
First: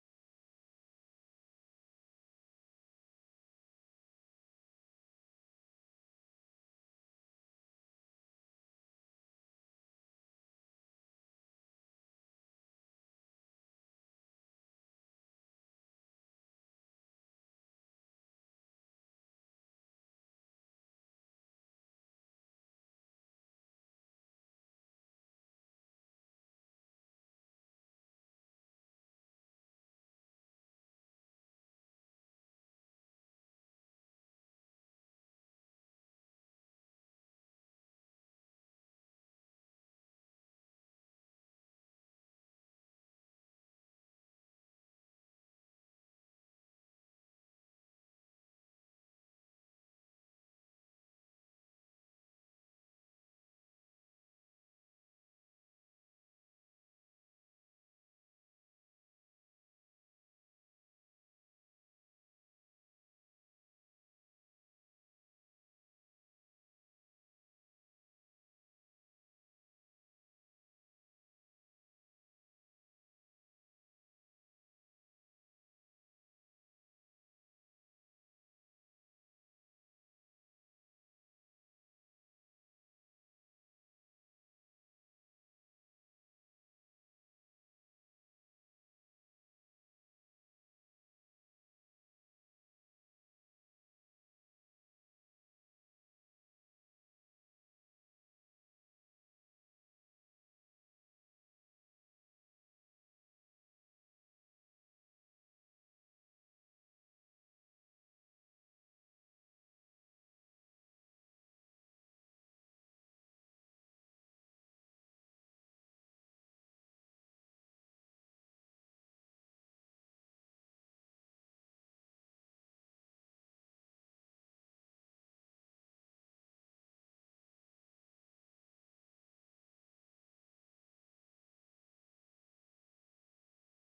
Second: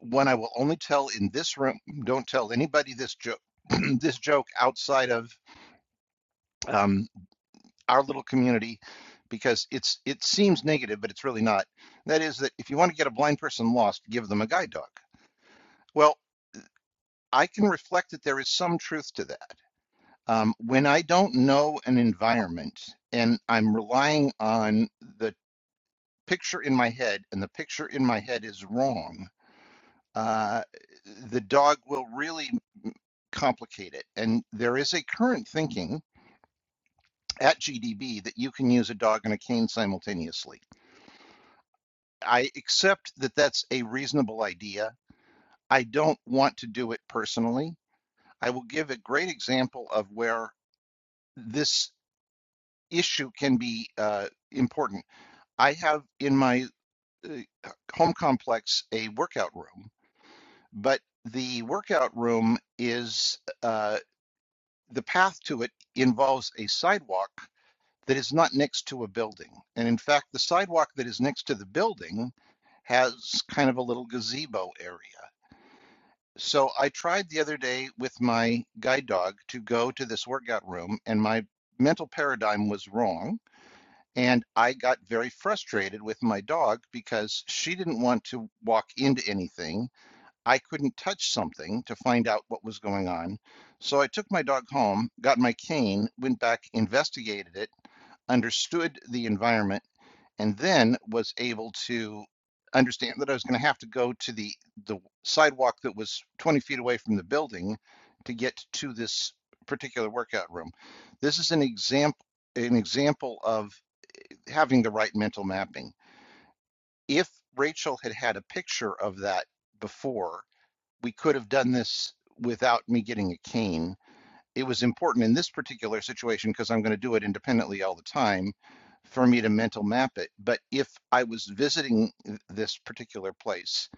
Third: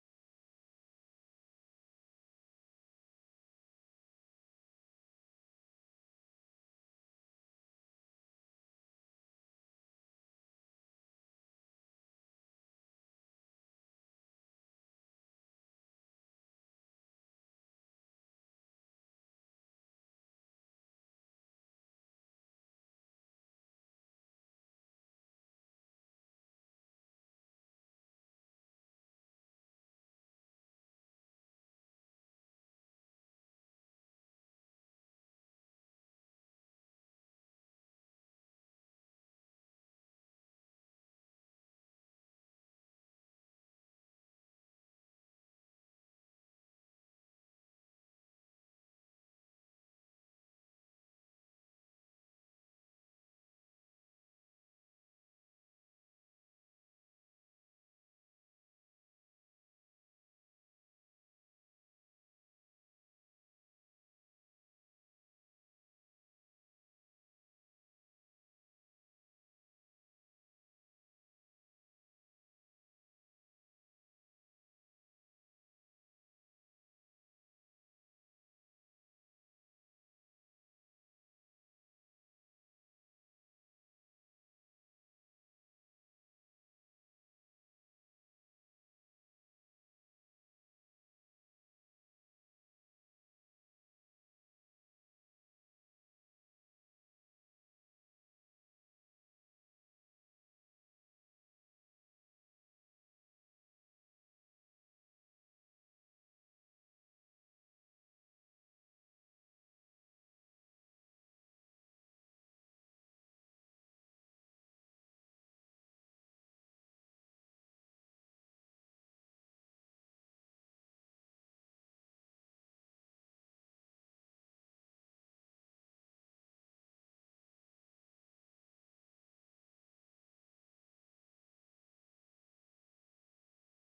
Speaker 2: one I will only tell in this room. Don't tell anybody this joke. this joke outside of um, our little community because it's it seems negative, but it's really not. That is that if you want to get a blind person lost, give them a guide dog. Well, I can reflect that there is some truth to that. Um, when I don't know an environment and I'm relying on the picture in my head, and the picture in my head is wrong, uh, the dog will really complicate it. And there is a current thinking at GDB that you can use a dog and a cane simultaneously I accept that that's a reasonable idea. I don't want to do it personally. I will give a great example of where this issue can be uh, important. I have in my uh, home complex a workout room, but the workout room is uh, the path to it involves a sidewalk that is not next to a building. And in fact, the sidewalk that is next to the building has kind of a little gazebo area. So I tried the other day with my guide dog to go to this workout room, and my mental paradigm was wrong. And I got very frustrated with my dog because she didn't want to walk into anything. I couldn't touch something to find out what was going on. So I took my dog home, got my cane, went back, investigated it, understood the environment and then was able to understand that I was going to have to go to the the sidewalk that was 20 feet away from the building to get to this particular workout room. This is an example an example of having the right mental mapping. If Rachel had had a picture of that before, we could have done this without me getting a cane it was important in this particular situation because I'm going to do it independently all the time for me to mental map it. But if I was visiting this particular place,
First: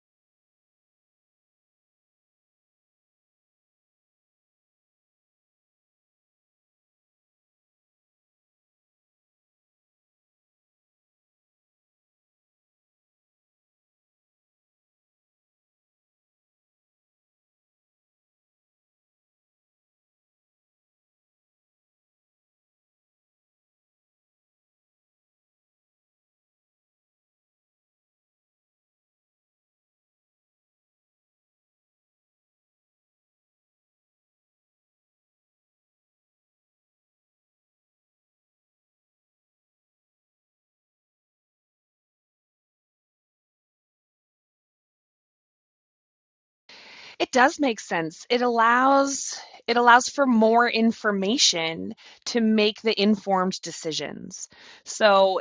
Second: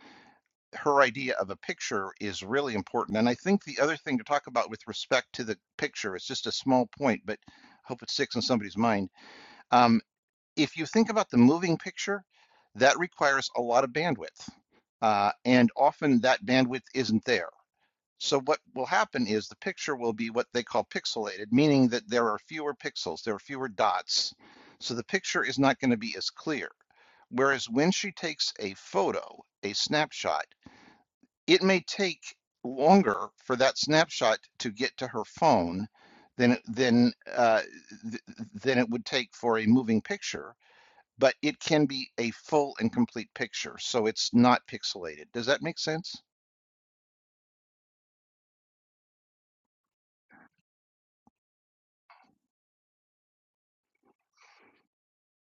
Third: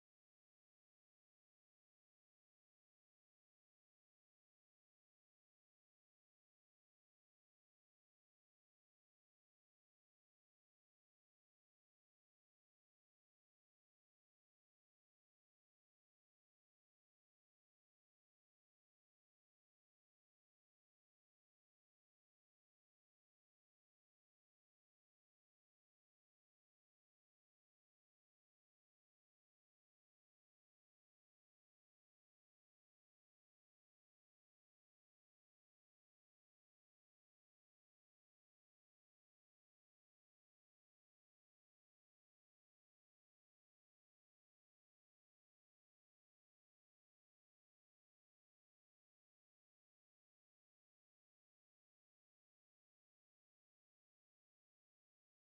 Speaker 2: her idea of a picture is really important. And I think the other thing to talk about with respect to the picture, it's just a small point, but I hope it sticks in somebody's mind. Um, if you think about the moving picture, that requires a lot of bandwidth. Uh, and often that bandwidth isn't there. So what will happen is the picture will be what they call pixelated, meaning that there are fewer pixels, there are fewer dots. So the picture is not going to be as clear. Whereas when she takes a photo, a snapshot, it may take longer for that snapshot to get to her phone than than uh, th- than it would take for a moving picture. But it can be a full and complete picture, so it's not pixelated. Does that make sense?
Speaker 1: It does make sense. It allows it allows for more information to make the informed decisions. So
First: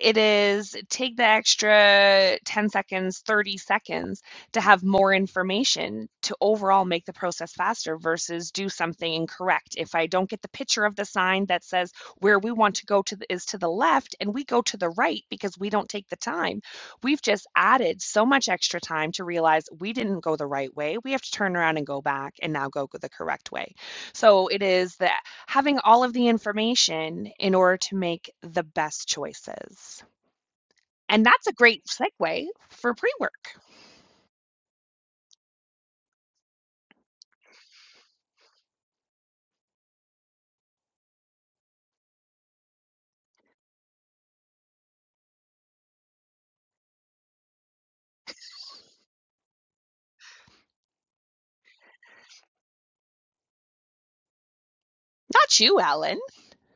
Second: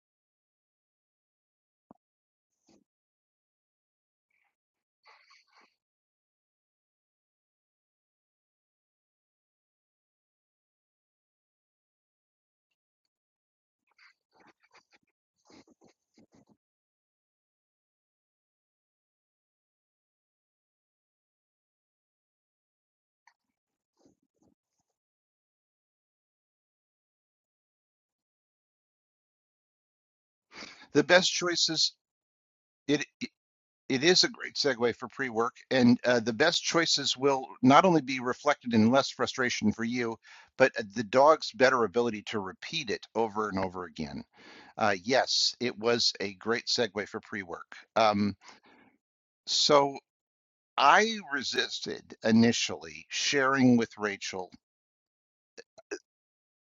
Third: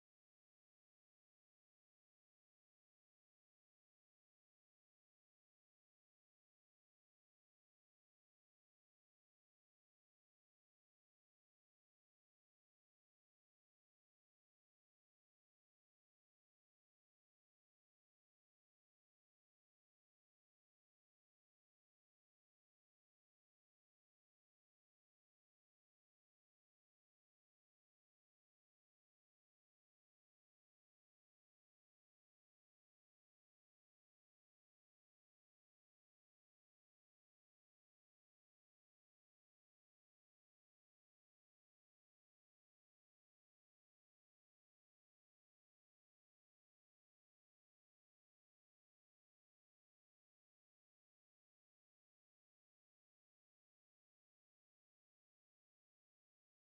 Speaker 1: It is take the extra 10 seconds, 30 seconds to have more information to overall make the process faster versus do something incorrect. If I don't get the picture of the sign that says where we want to go to the, is to the left and we go to the right because we don't take the time, we've just added so much extra time to realize we didn't go the right way. We have to turn around and go back and now go the correct way. So it is the having all of the information in order to make the best choices.
Speaker 2: The
Speaker 1: And
Speaker 2: best
Speaker 1: that's a great
Speaker 2: choices
Speaker 1: segue for
Speaker 2: it.
Speaker 1: pre work.
Speaker 2: It is a great segue for pre-work, and uh, the best choices will not only be reflected in less frustration for you, but uh, the dog's better ability to repeat it over and over again. Uh, yes, it was a great segue for pre-work. Um, so I resisted initially sharing with Rachel,
Speaker 1: Not you, Alan.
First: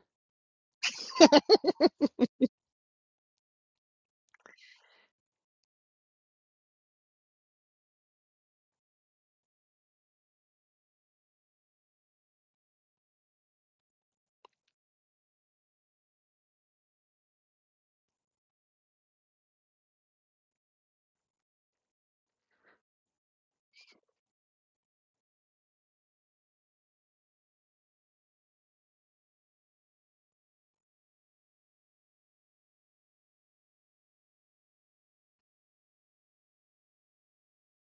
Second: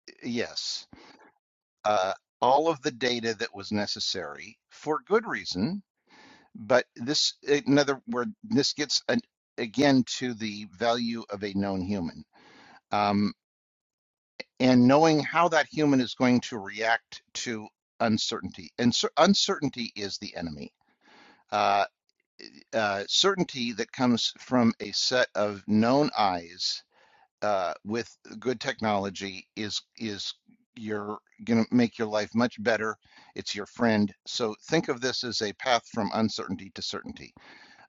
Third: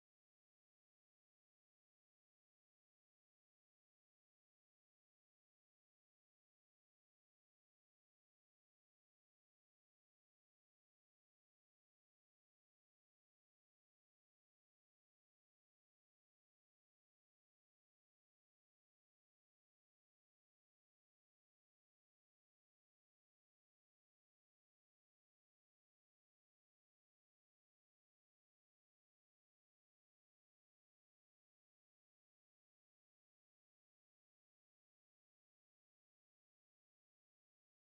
Speaker 2: uh, yes, uh, all of the data that was necessary for good reason But this, in other words, this gets an, again to the value of a known human um, and knowing how that human is going to react to uncertainty. And cer- uncertainty is the enemy. Uh, uh, certainty that comes from a set of known eyes uh, with good technology is is you're going to make your life much better. It's your friend. So think of this as a path from uncertainty to certainty.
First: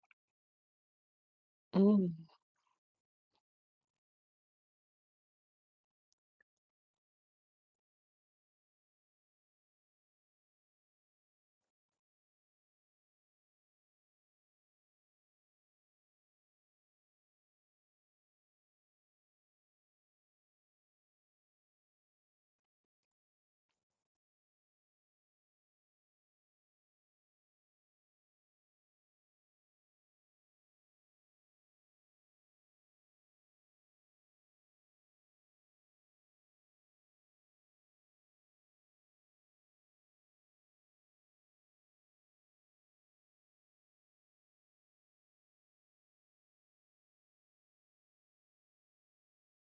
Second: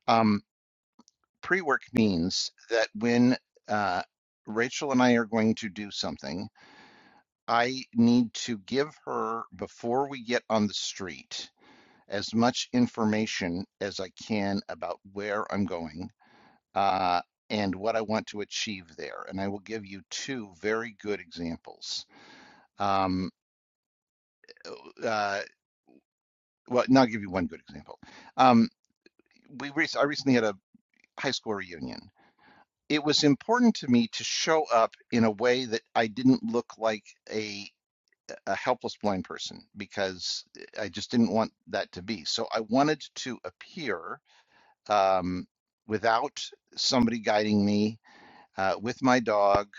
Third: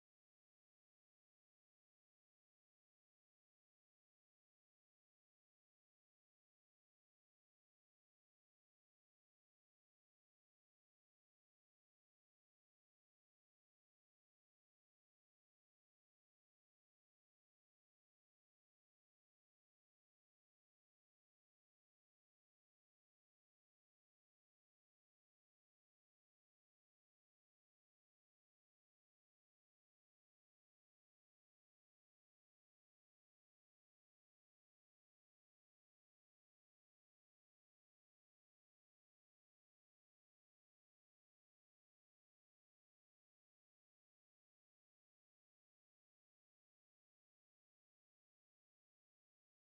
Speaker 2: Um, pre-work
Speaker 1: Mm.
Speaker 2: means that when uh, Rachel and I are going to do something, I need to give her before we get on the street as much information as I can about where I'm going uh, and what I want to achieve there. And I will give you two very good examples. Um, uh, well, no, I'll give you one good example. Um, we rec- I recently had a high school reunion, it was important to me to show up in a way that I didn't look like a a helpless blind person because I just didn't want that to be. So I wanted to appear um, without somebody guiding me uh, with my dog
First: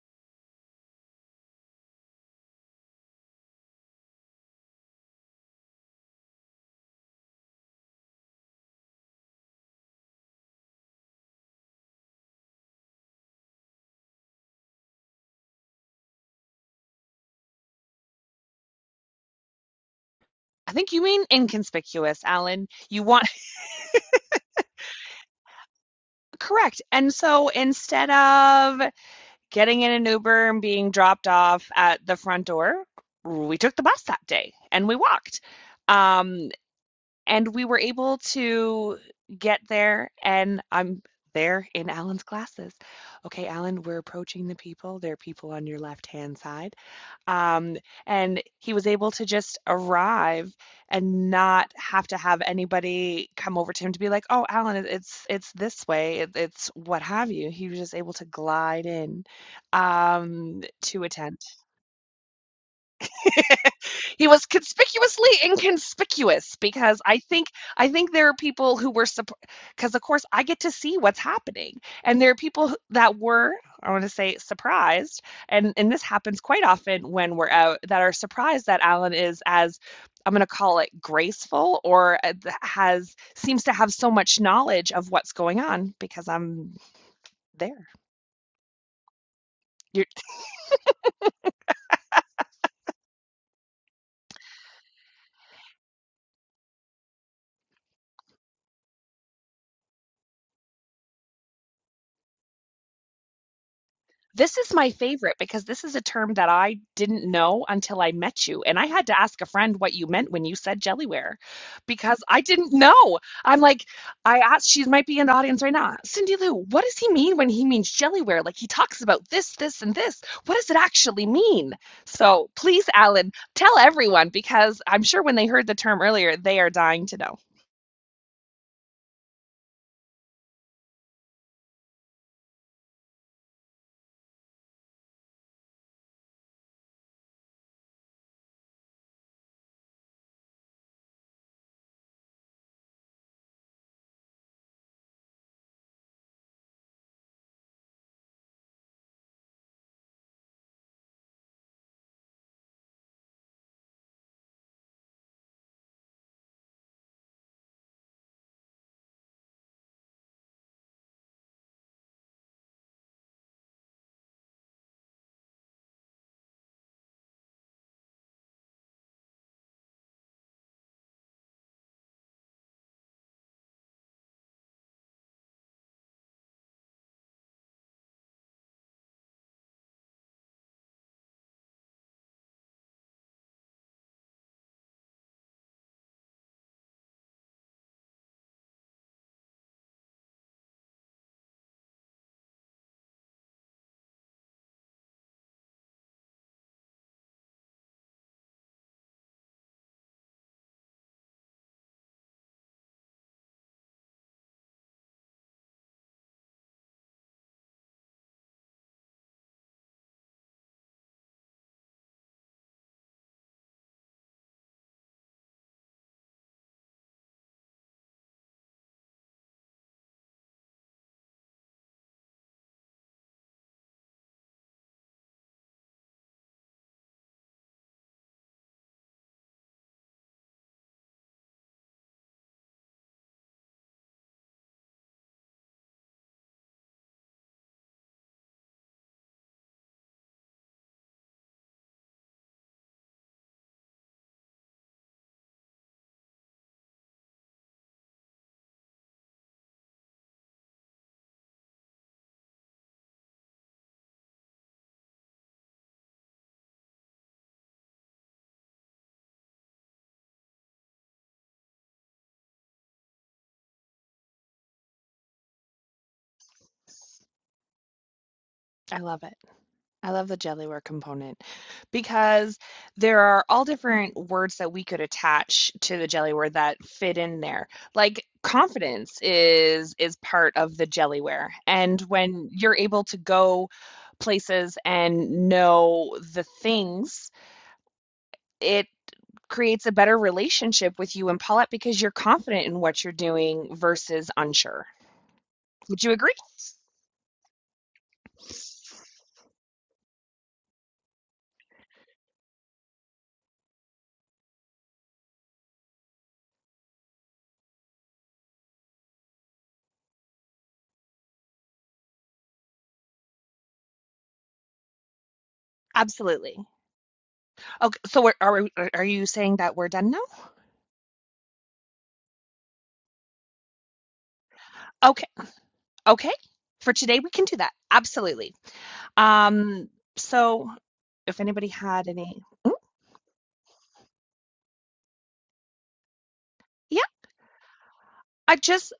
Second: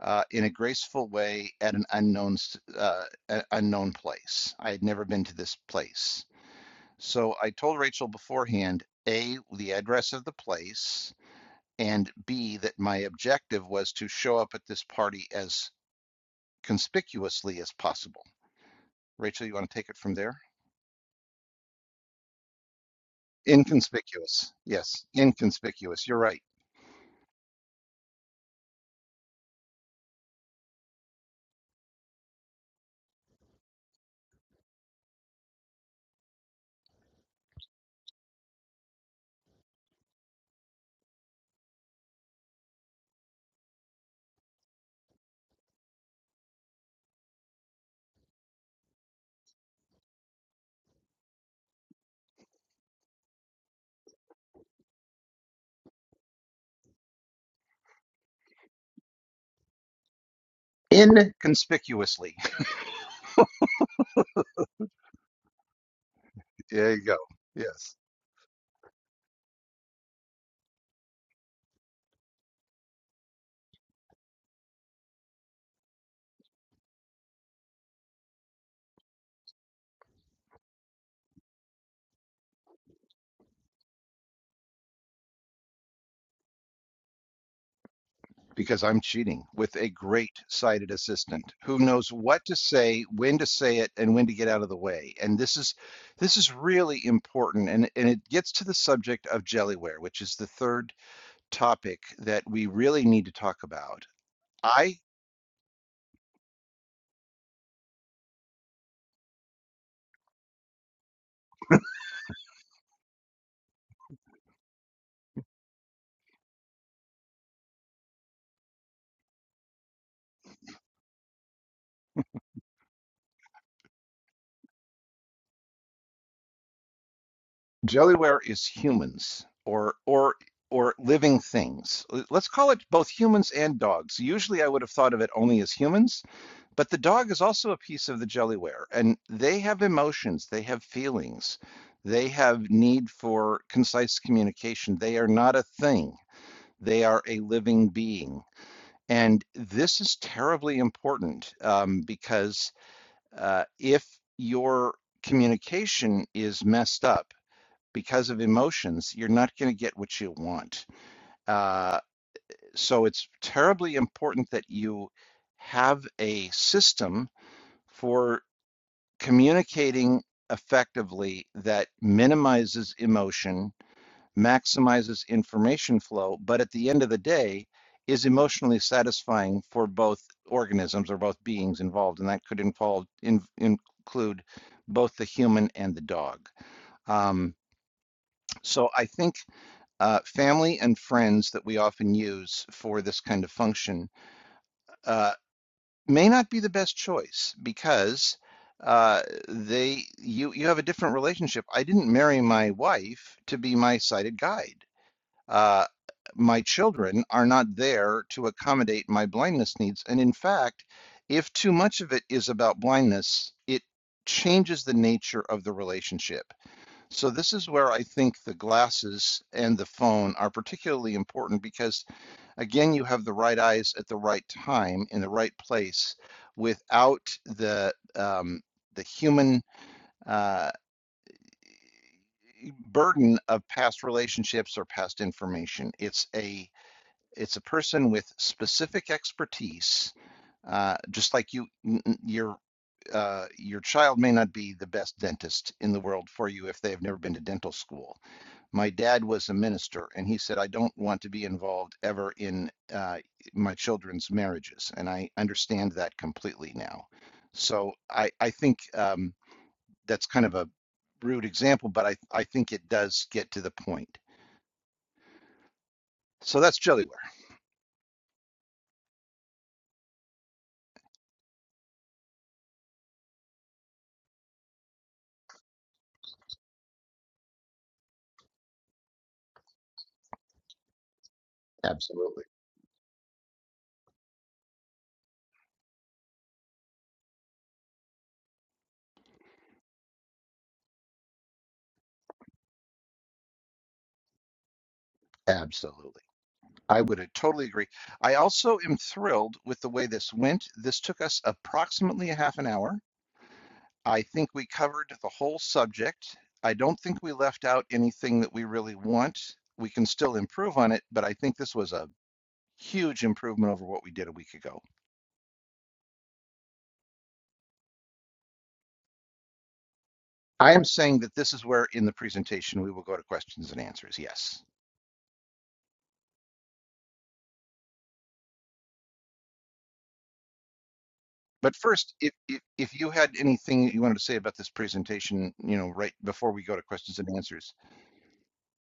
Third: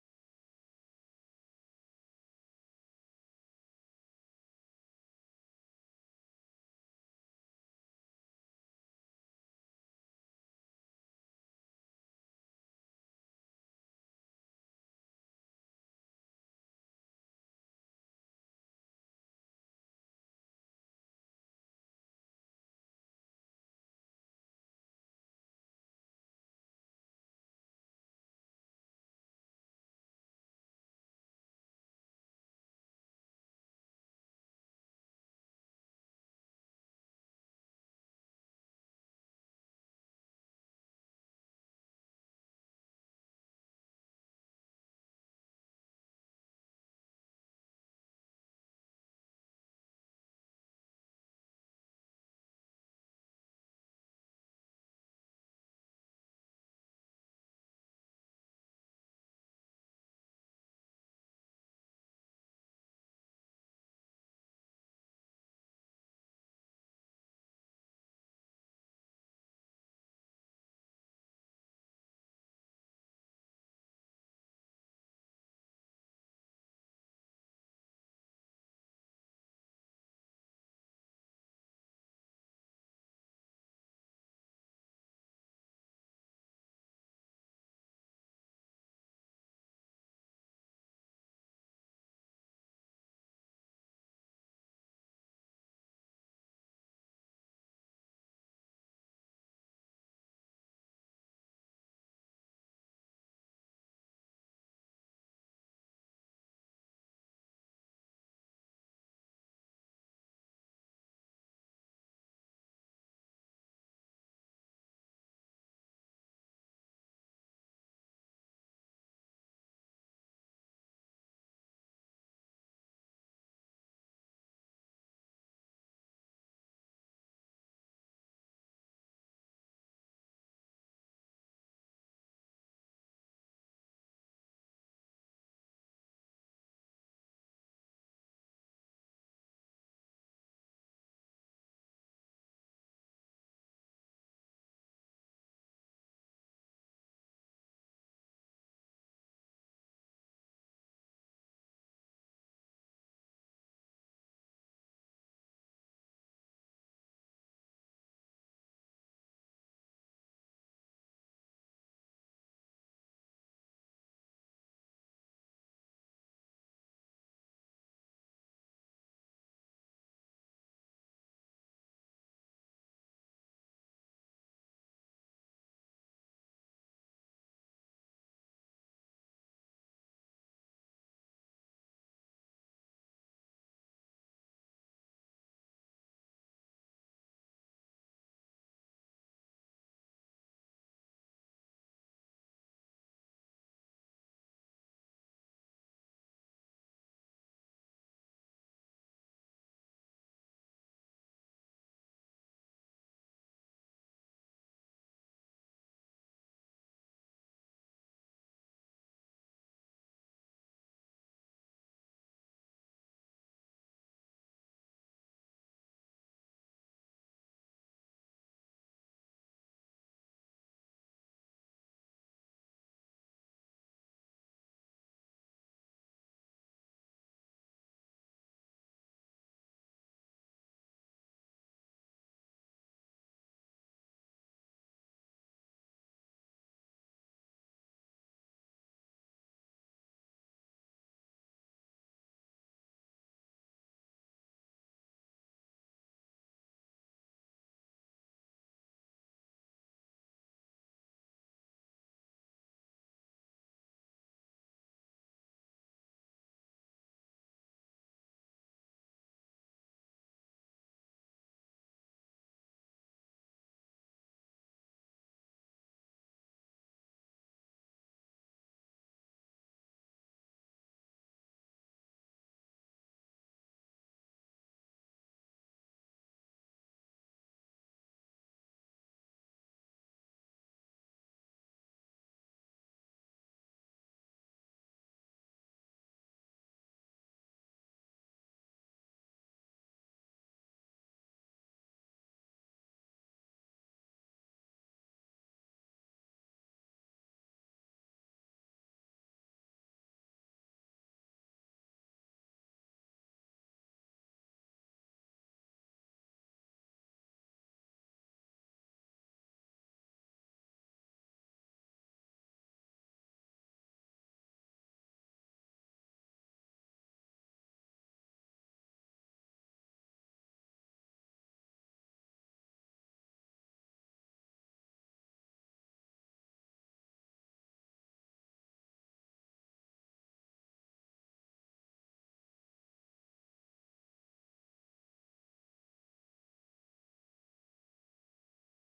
Speaker 2: uh, in a graceful way at an unknown uh, unknown place. I had never been to this place, so I told Rachel beforehand. A, the address of the place, and B, that my objective was to show up at this party as conspicuously as possible. Rachel, you want to take it from there?
Speaker 1: I think you mean inconspicuous, Alan. You want
Speaker 2: Inconspicuous. Yes, inconspicuous. You're right.
Speaker 1: correct. And so instead of getting in an Uber and being dropped off at the front door, we took the bus that day and we walked. Um, and we were able to get there and i'm there in alan's glasses okay alan we're approaching the people there are people on your left hand side um, and he was able to just arrive and not have to have anybody come over to him to be like oh alan it's it's this way it, it's what have you he was just able to glide in um, to attend
Speaker 2: Inconspicuously.
Speaker 1: he was conspicuously inconspicuous
Speaker 2: There
Speaker 1: because
Speaker 2: you go.
Speaker 1: i think i
Speaker 2: Yes.
Speaker 1: think there are people who were because of course i get to see what's happening and there are people that were i want to say surprised and and this happens quite often when we're out that are surprised that alan is as i'm going to call it graceful or uh, has seems to have so much knowledge of what's going on because i'm there
Speaker 2: Because I'm cheating with a
Speaker 1: you're.
Speaker 2: great sighted assistant who knows what to say, when to say it, and when to get out of the way. And this is this is really important. And, and it gets to the subject of jellyware, which is the third topic that we really need to talk about.
Speaker 1: This is my
Speaker 2: I
Speaker 1: favorite because this is a term that I didn't know until I met you. And I had to ask a friend what you meant when you said jellyware because I didn't know. I'm like, I asked, she might be in the audience right now. Cindy Lou, what does he mean when he means jellyware? Like he talks about this, this, and this. What does it actually mean? So please, Alan, tell everyone because I'm sure when they heard the term earlier, they are dying to know.
Speaker 2: Jellyware is humans or or or living things. Let's call it both humans and dogs. Usually I would have thought of it only as humans, but the dog is also a piece of the Jellyware and they have emotions, they have feelings. They have need for concise communication. They are not a thing. They are a living being. And this is terribly important um, because uh, if your communication is messed up, because of emotions, you're not going to get what you want. Uh, so it's terribly important that you have a system for communicating effectively that minimizes emotion, maximizes information flow, but at the end of the day, is emotionally satisfying for both organisms or both beings involved, and that could involve in, include both the human and the dog. Um, so I think Uh, family and friends that we often use for this kind of function uh, may not be the best choice because uh, they you you have a different relationship. I didn't marry my wife to be my sighted guide. Uh, my children are not there to accommodate my blindness needs, and in fact, if too much of it is about blindness, it changes the nature of the relationship so this is where I think the glasses and the phone are particularly important because again, you have the right eyes at the right time in the right place without the um, the human uh, burden of past relationships or past information. It's a it's a person with specific expertise uh, just like you, your uh, your child may not be the best dentist in the world for you if they have never been to dental school. My dad was a minister, and he said, I don't want to be involved ever in uh, my children's marriages. And I understand that completely now. So I, I think um, that's kind of a rude example, but I, I think it does get to the point. So that's Jellyware.
Speaker 1: I love it. I love the Jellyware component because there are all different words that we could attach to the Jellyware that fit in there. Like confidence is is part of the Jellyware. And
Speaker 2: Absolutely.
Speaker 1: when you're able to go places and know the things, it creates a better relationship with you and Paulette because you're confident in what you're doing versus unsure. Would you
Speaker 2: Absolutely.
Speaker 1: agree?
Speaker 2: I would uh, totally agree. I also am thrilled with the way this went. This took us approximately a half an hour. I think we covered the whole subject. I don't think we left out anything that we really want. We can still improve on it, but I think this was a huge improvement over what we did a week ago.
Speaker 1: Absolutely. Okay, so we're, are we, are you saying that we're done now?
Speaker 2: I am saying that this is where in the presentation we will go to questions and answers, yes.
Speaker 1: Okay. Okay. For today, we can do that. Absolutely. Um, so if anybody
Speaker 2: But
Speaker 1: had
Speaker 2: first, if,
Speaker 1: any,
Speaker 2: if,
Speaker 1: Mm,
Speaker 2: if you had anything that you wanted to say about this presentation, you know, right before we go to
Speaker 1: yeah,
Speaker 2: questions and answers.
Speaker 1: I just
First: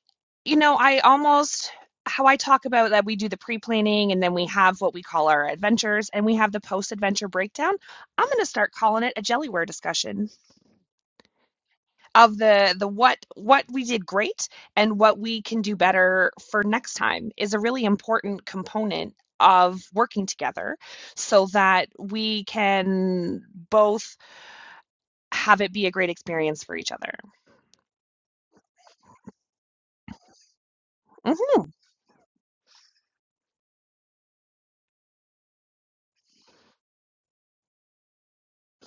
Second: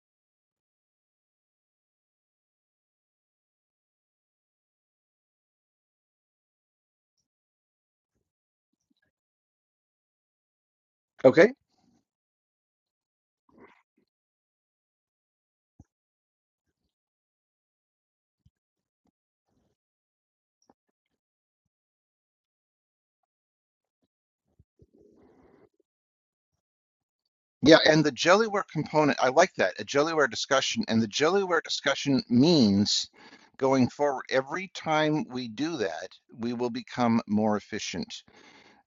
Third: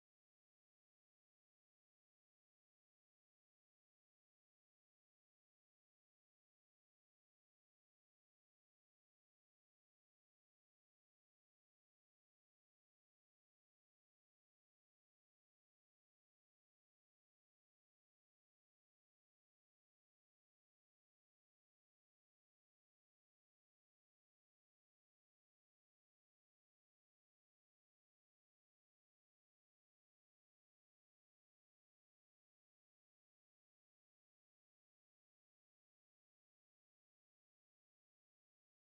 Speaker 1: you know, I almost how I talk about that we do the pre-planning and then we have what we call our adventures and we have the post-adventure breakdown. I'm going to start calling it a jellyware discussion
Speaker 2: Okay.
Speaker 1: of the the what what we did great and what we can do better for next time is a really important component of working together so that we can both have it be a great experience for each other.
Speaker 2: Yeah, and the Jellyware component, I like that, a Jellyware discussion. And the
Speaker 1: Mhm.
Speaker 2: Jellyware discussion means going forward, every time we do that, we will become more efficient.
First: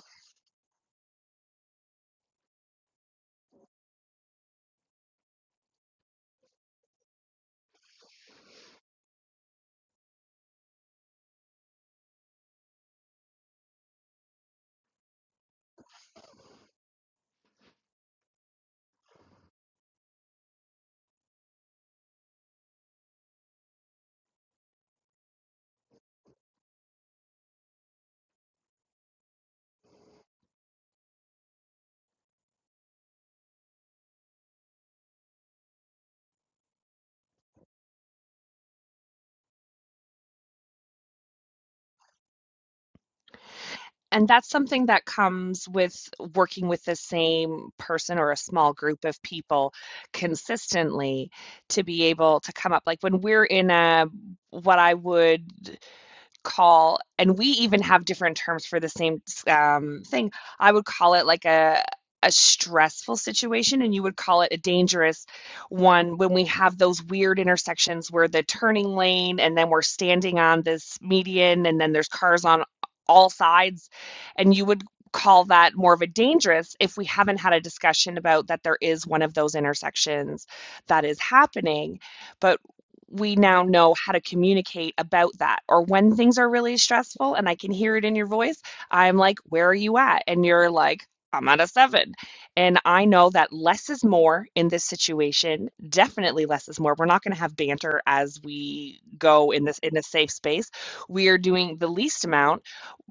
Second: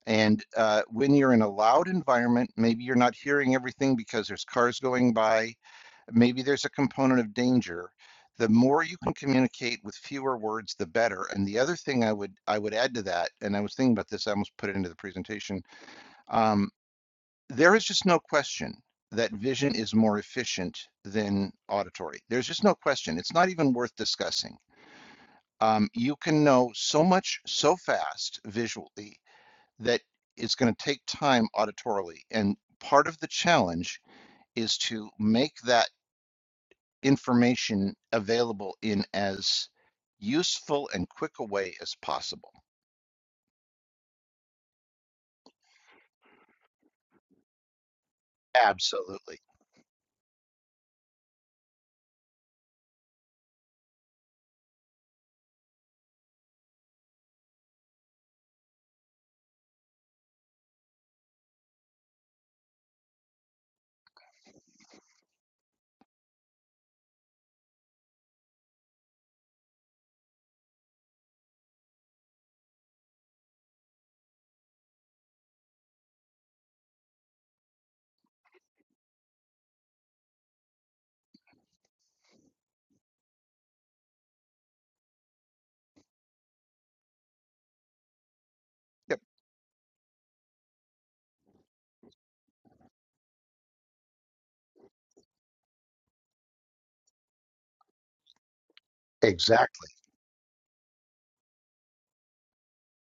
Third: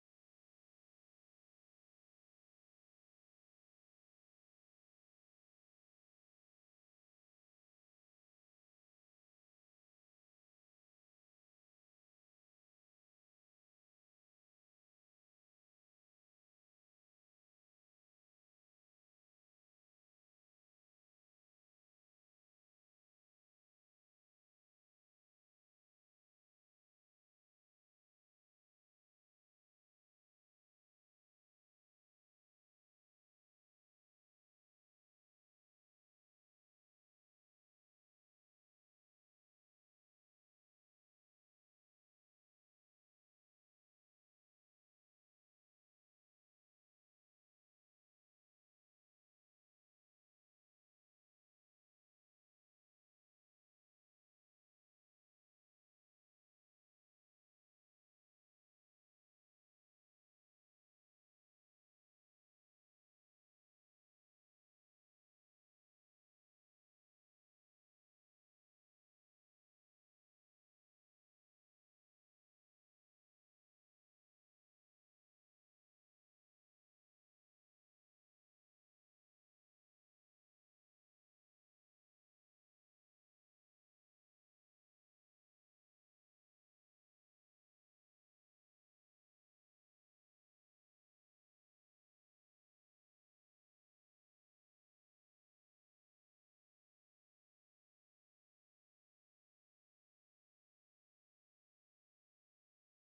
Speaker 2: And uh, when you're in a loud environment, maybe you're not hearing everything because there's cars going by, maybe there's a component of danger. The more you can communicate with fewer words, the better. And the other thing I would I would add to that, and I was thinking about this, I almost put it into the presentation. um, there is just no question that vision is more efficient than auditory. There's just no question. It's not even worth discussing. Um, you can know so much so fast visually that it's going to take time auditorily. And part of the challenge is to make that information available in as useful and quick a way as possible.
Speaker 1: And that's something that comes with working with the same person or a small group of
Speaker 2: Absolutely.
Speaker 1: people consistently to be able to come up. Like when we're in a what I would call and we even have different terms for the same um, thing i would call it like a a stressful situation and you would call it a dangerous one when we have those weird intersections where the turning lane and then we're standing on this median and then there's cars on all sides and you would call that more of a dangerous if we haven't had a discussion about that there is one of those intersections that is happening but we now know how to communicate about that. Or when things are really stressful and I can hear it in your voice, I'm
Speaker 2: Yep.
Speaker 1: like, Where are you at? And you're like, I'm at a seven. And I know that less is more in this situation. Definitely less is more. We're not going to have banter as we go in this
Speaker 2: Exactly.
Speaker 1: in a safe space. We are doing the least amount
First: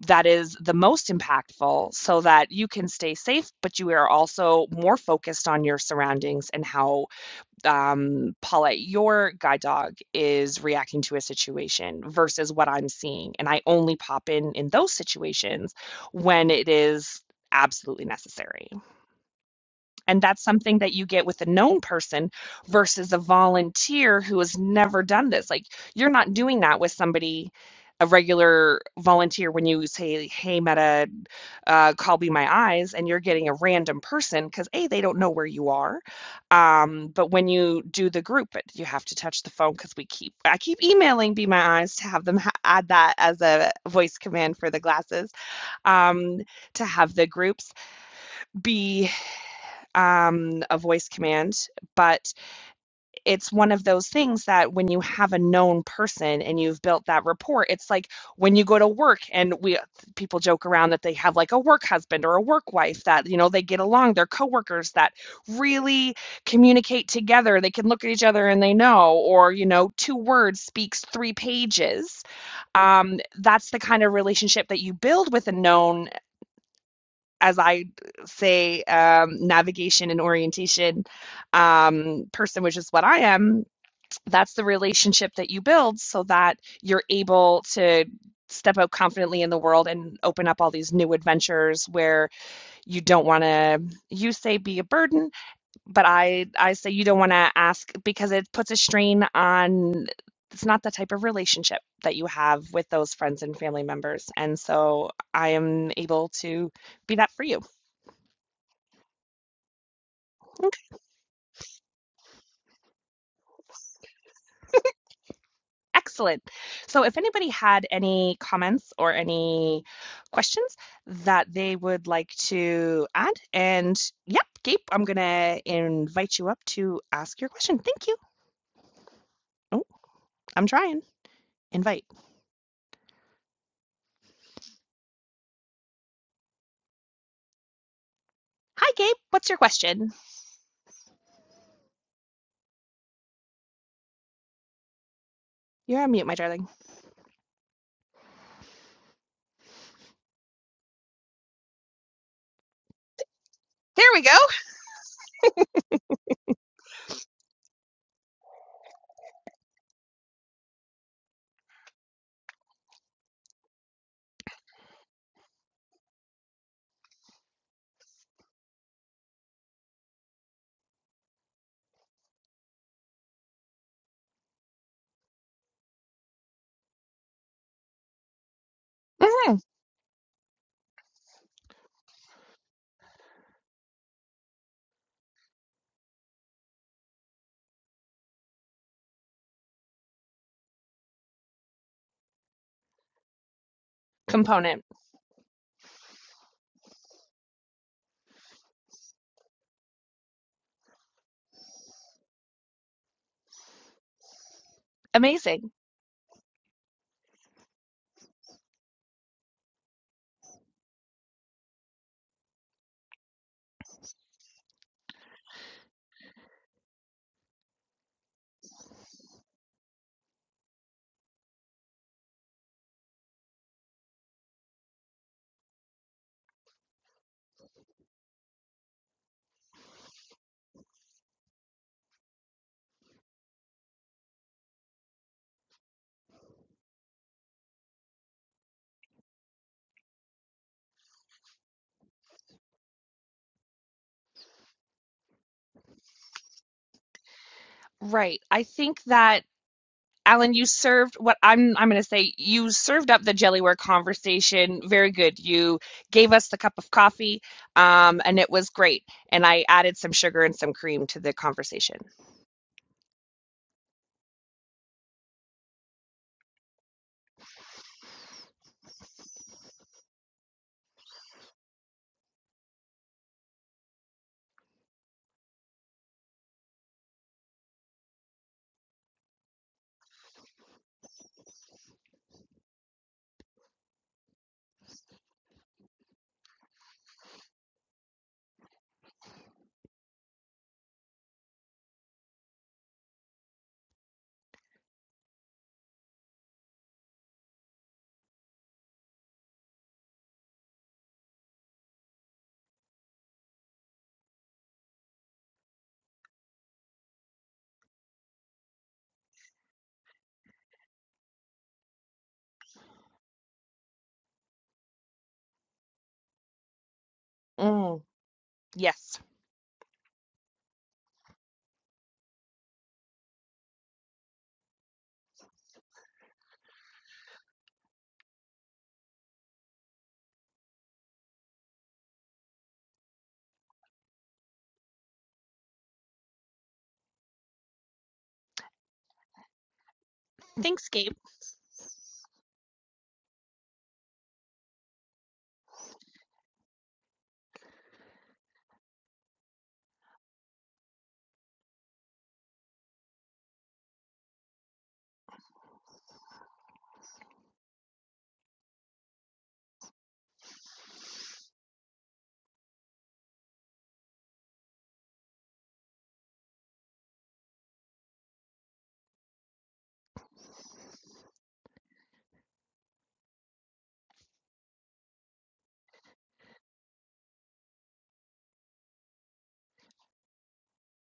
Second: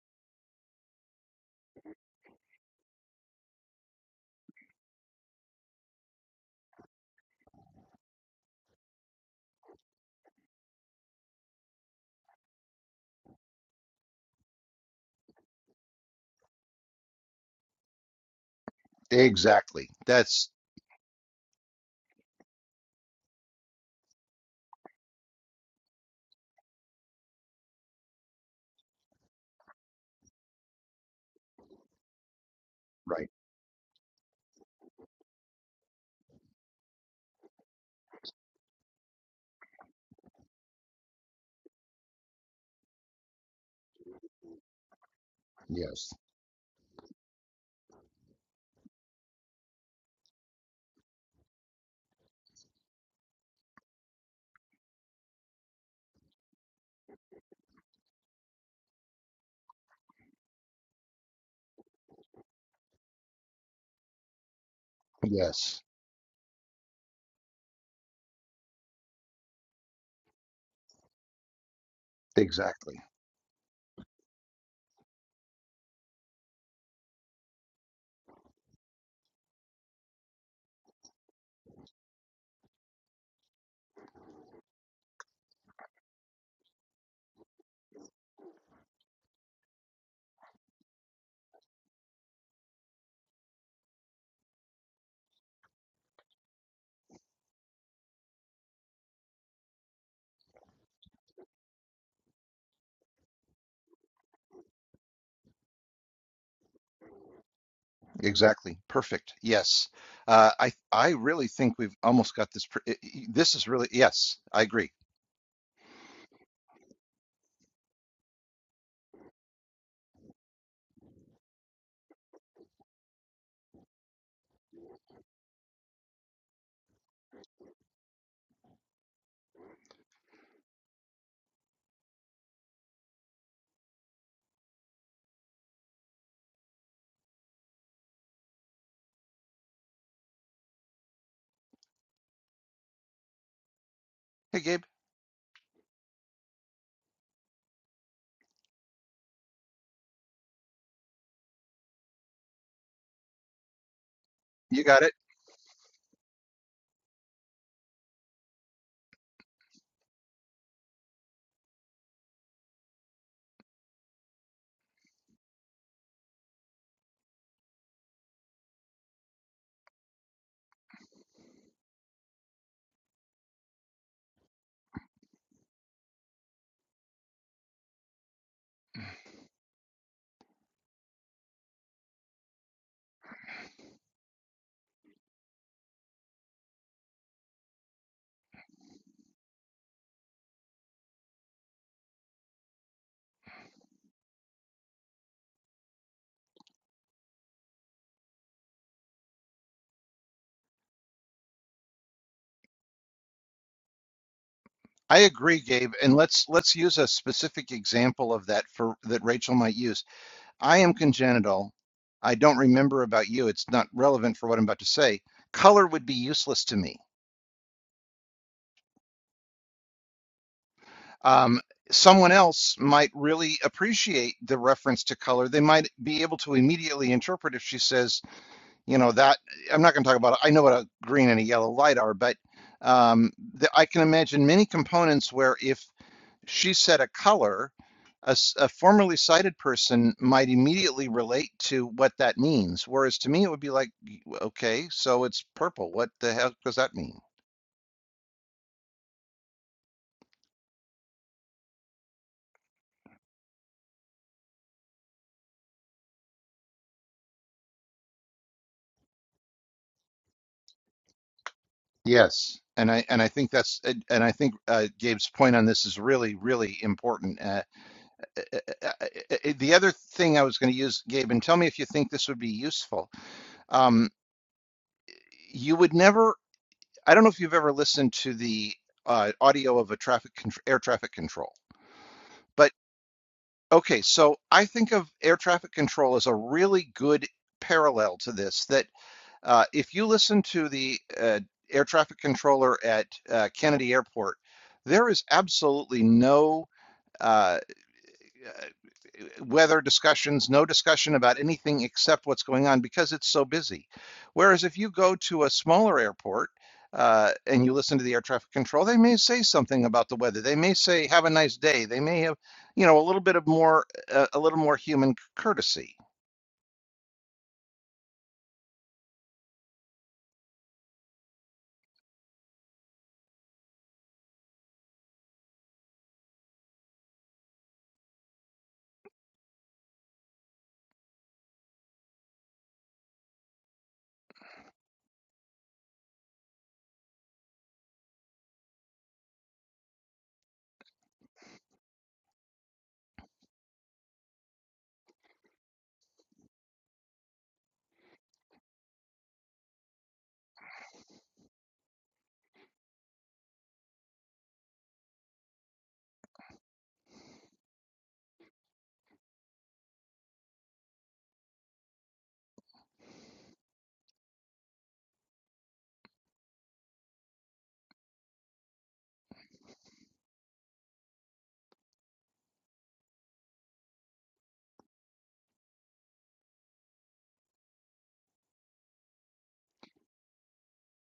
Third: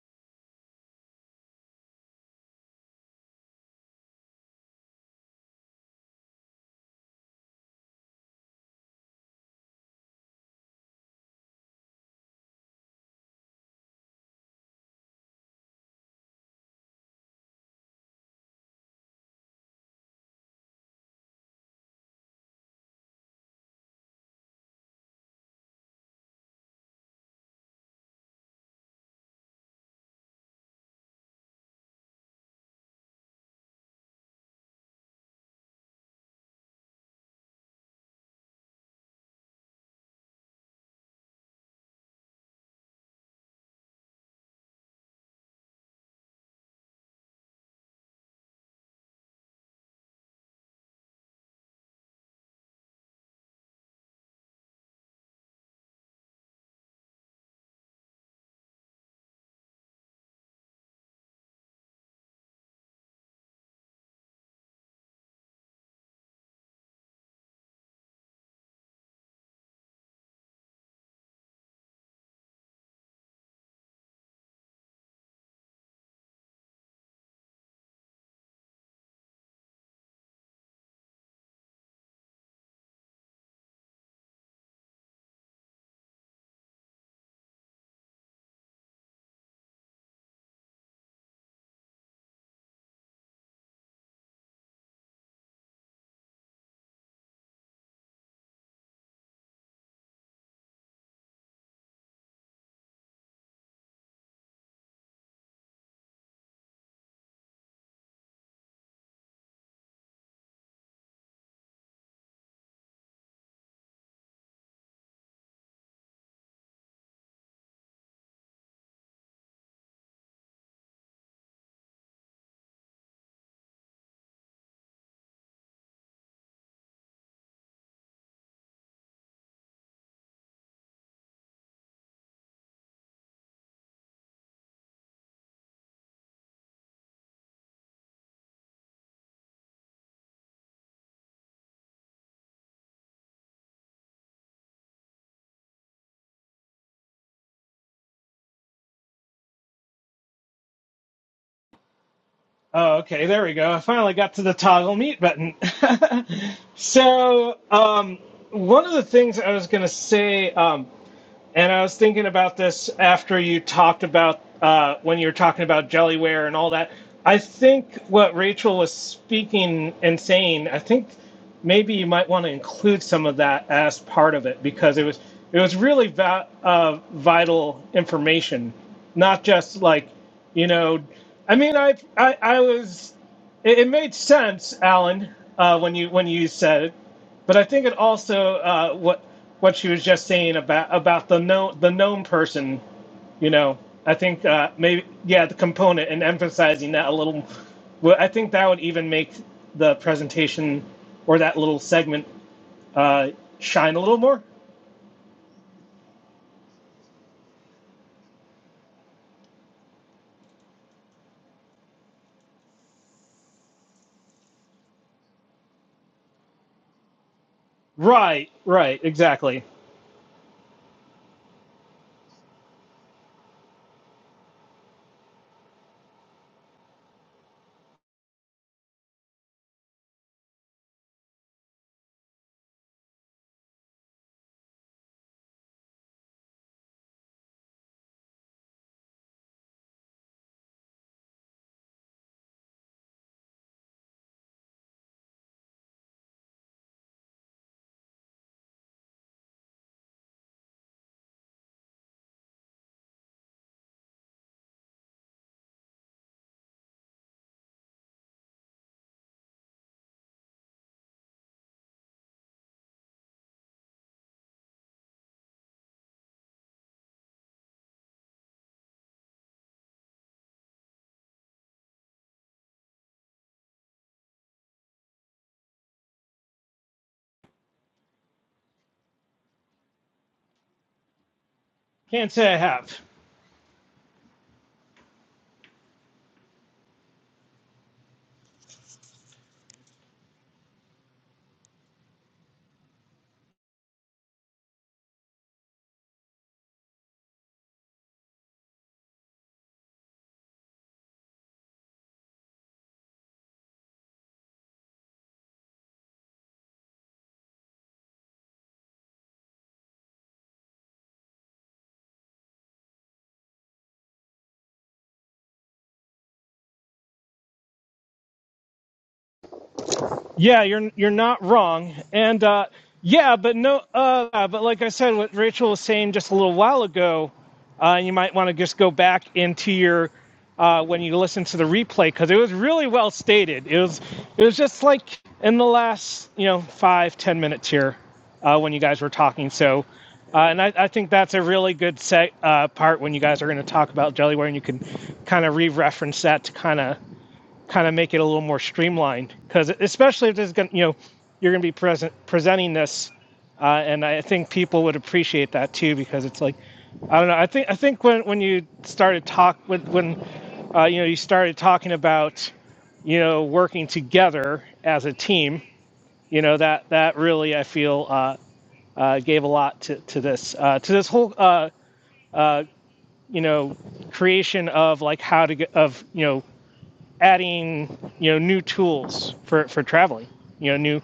Speaker 1: that is the most impactful so that you can stay safe, but you are also more focused on your surroundings and how um, Paulette, your guide dog is reacting to a situation versus what I'm seeing. And I only pop in in those situations when it is absolutely necessary.
Speaker 2: Exactly.
Speaker 1: And that's
Speaker 2: That's
Speaker 1: something that you get with a known person versus a volunteer who has never done this. Like you're not doing that with somebody, a regular volunteer, when you say, Hey, Meta, uh, call me my eyes, and you're
Speaker 2: right.
Speaker 1: getting a random person because, A, they don't know where you are. Um, but when you do the group, it, you have to touch the phone because we keep, I keep emailing Be My Eyes to have them ha- add that as a voice command for the glasses
Speaker 2: Yes.
Speaker 1: um, to have the groups be um, a voice command, but it's one of those things that when you have a known person and you've built that rapport, it's like when you go to work and we people joke around that they have like a work husband or a work wife that you know they get along, they're coworkers that
Speaker 2: Yes.
Speaker 1: really communicate together. They can look at each other and they know, or you know, two words speaks three pages
Speaker 2: Exactly.
Speaker 1: um, that's the kind of relationship that you build with a known as I say, um, navigation and orientation um, person, which is what I am, that's the relationship that you build so that you're able to step out confidently in the world and open up all these new adventures where you don't want to you say be a burden but i i say you don't want to ask because it puts a strain on it's not the type of relationship that you have with those friends and family members and so i am able to be that for you
Speaker 2: Exactly. Perfect. Yes. Uh, I I really think we've almost got this. Pre i- i- this is really yes. I agree.
Speaker 1: Excellent. So, if anybody had any comments or any questions that they would like to add, and yep, Gabe, I'm going to invite you up to ask your question. Thank you. Oh, I'm trying. Invite. Hi, Gabe. What's your question?
Speaker 2: Hey, Gabe,
Speaker 1: You're on mute, my darling.
Speaker 3: Oh, okay, there we go. I
Speaker 1: There
Speaker 3: finally
Speaker 1: we go.
Speaker 3: got to the
Speaker 2: you
Speaker 3: toggle
Speaker 2: got it.
Speaker 3: mute button. so, um, one of the things I was going to say, um, and I was thinking about this after you talked about uh, when you were talking about jellyware and all that. I think what Rachel was speaking and saying, I think maybe you might want to include some of that as part of it because it was it was really va- uh, vital information, not
Speaker 1: Mhm.
Speaker 3: just like you know. I mean, I I, I was it, it made sense, Alan, uh, when you when you said it but I think it also uh, what what she was just saying about about the known the known person. You know, I think uh,
Speaker 1: Component.
Speaker 3: maybe yeah, the component and emphasizing that a little. Well, I think that would even make the presentation or that little segment uh, shine a little more.
Speaker 2: I agree,
Speaker 1: Amazing.
Speaker 2: Gabe. And let's let's use a specific example of that for that Rachel might use. I am congenital. I don't remember about you. It's not relevant for what I'm about to say. Color would be useless to me.
Speaker 3: Right, right, exactly.
Speaker 2: Um, someone else might really appreciate the reference to color. They might be able to immediately interpret if she says. you know that i'm not going to talk about it. i know what a green and a yellow light are but um, the, i can imagine many components where if she said a color a a formerly sighted person might immediately relate to what that means whereas to me it would be like okay so it's purple what the hell does that mean
Speaker 1: Right. I think that Alan, you served what I'm I'm going to say you served up the Jellyware conversation very good. You gave us the cup of coffee, um, and it was great. And I added some sugar and some cream to the conversation.
Speaker 2: Yes. and i and i think that's and i think uh, gabe's point on this is really really important uh, uh, uh, uh, uh, uh, the other thing i was going to use gabe and tell me if you think this would be useful Um, you would never, I don't know if you've ever listened to the uh, audio of a traffic air traffic control,
Speaker 3: Can't say I
Speaker 2: but
Speaker 3: have.
Speaker 2: okay, so I think of air traffic control as a really good parallel to this, that uh, if you listen to the uh, air traffic controller at uh, Kennedy Airport, there is absolutely no uh, uh, weather discussions, no discussion about anything except what's going on because it's so busy. Whereas if you go to a smaller airport uh, and you listen to the air traffic control, they may say something about the weather. They may say, "Have a nice day." They may have, you know, a little bit of more, uh, a little more human courtesy.
Speaker 1: Mm, yes.
Speaker 3: Yeah, you're you're not wrong, and uh, yeah, but no, uh, yeah, but like I said, what Rachel was saying just a little while ago, uh, you might want to just go back into your uh, when you listen to the replay because it was really well stated. It was it was just like in the last you know five ten minutes here uh, when you guys were talking. So, uh, and I, I
Speaker 1: Thanks,
Speaker 3: think
Speaker 1: Gabe.
Speaker 3: that's a really good set uh, part when you guys are going to talk about jellyware, and you can kind of re-reference that to kind of kind of make it a little more streamlined because especially if there's going you know you're going to be present presenting this uh, and i think people would appreciate that too because it's like i don't know i think i think when when you started talk when when uh, you know you started talking about you know working together as a team you know that that really i feel uh, uh, gave a lot to, to this uh, to this whole uh, you know creation of like how to get of you know adding you know new tools for for traveling. You know new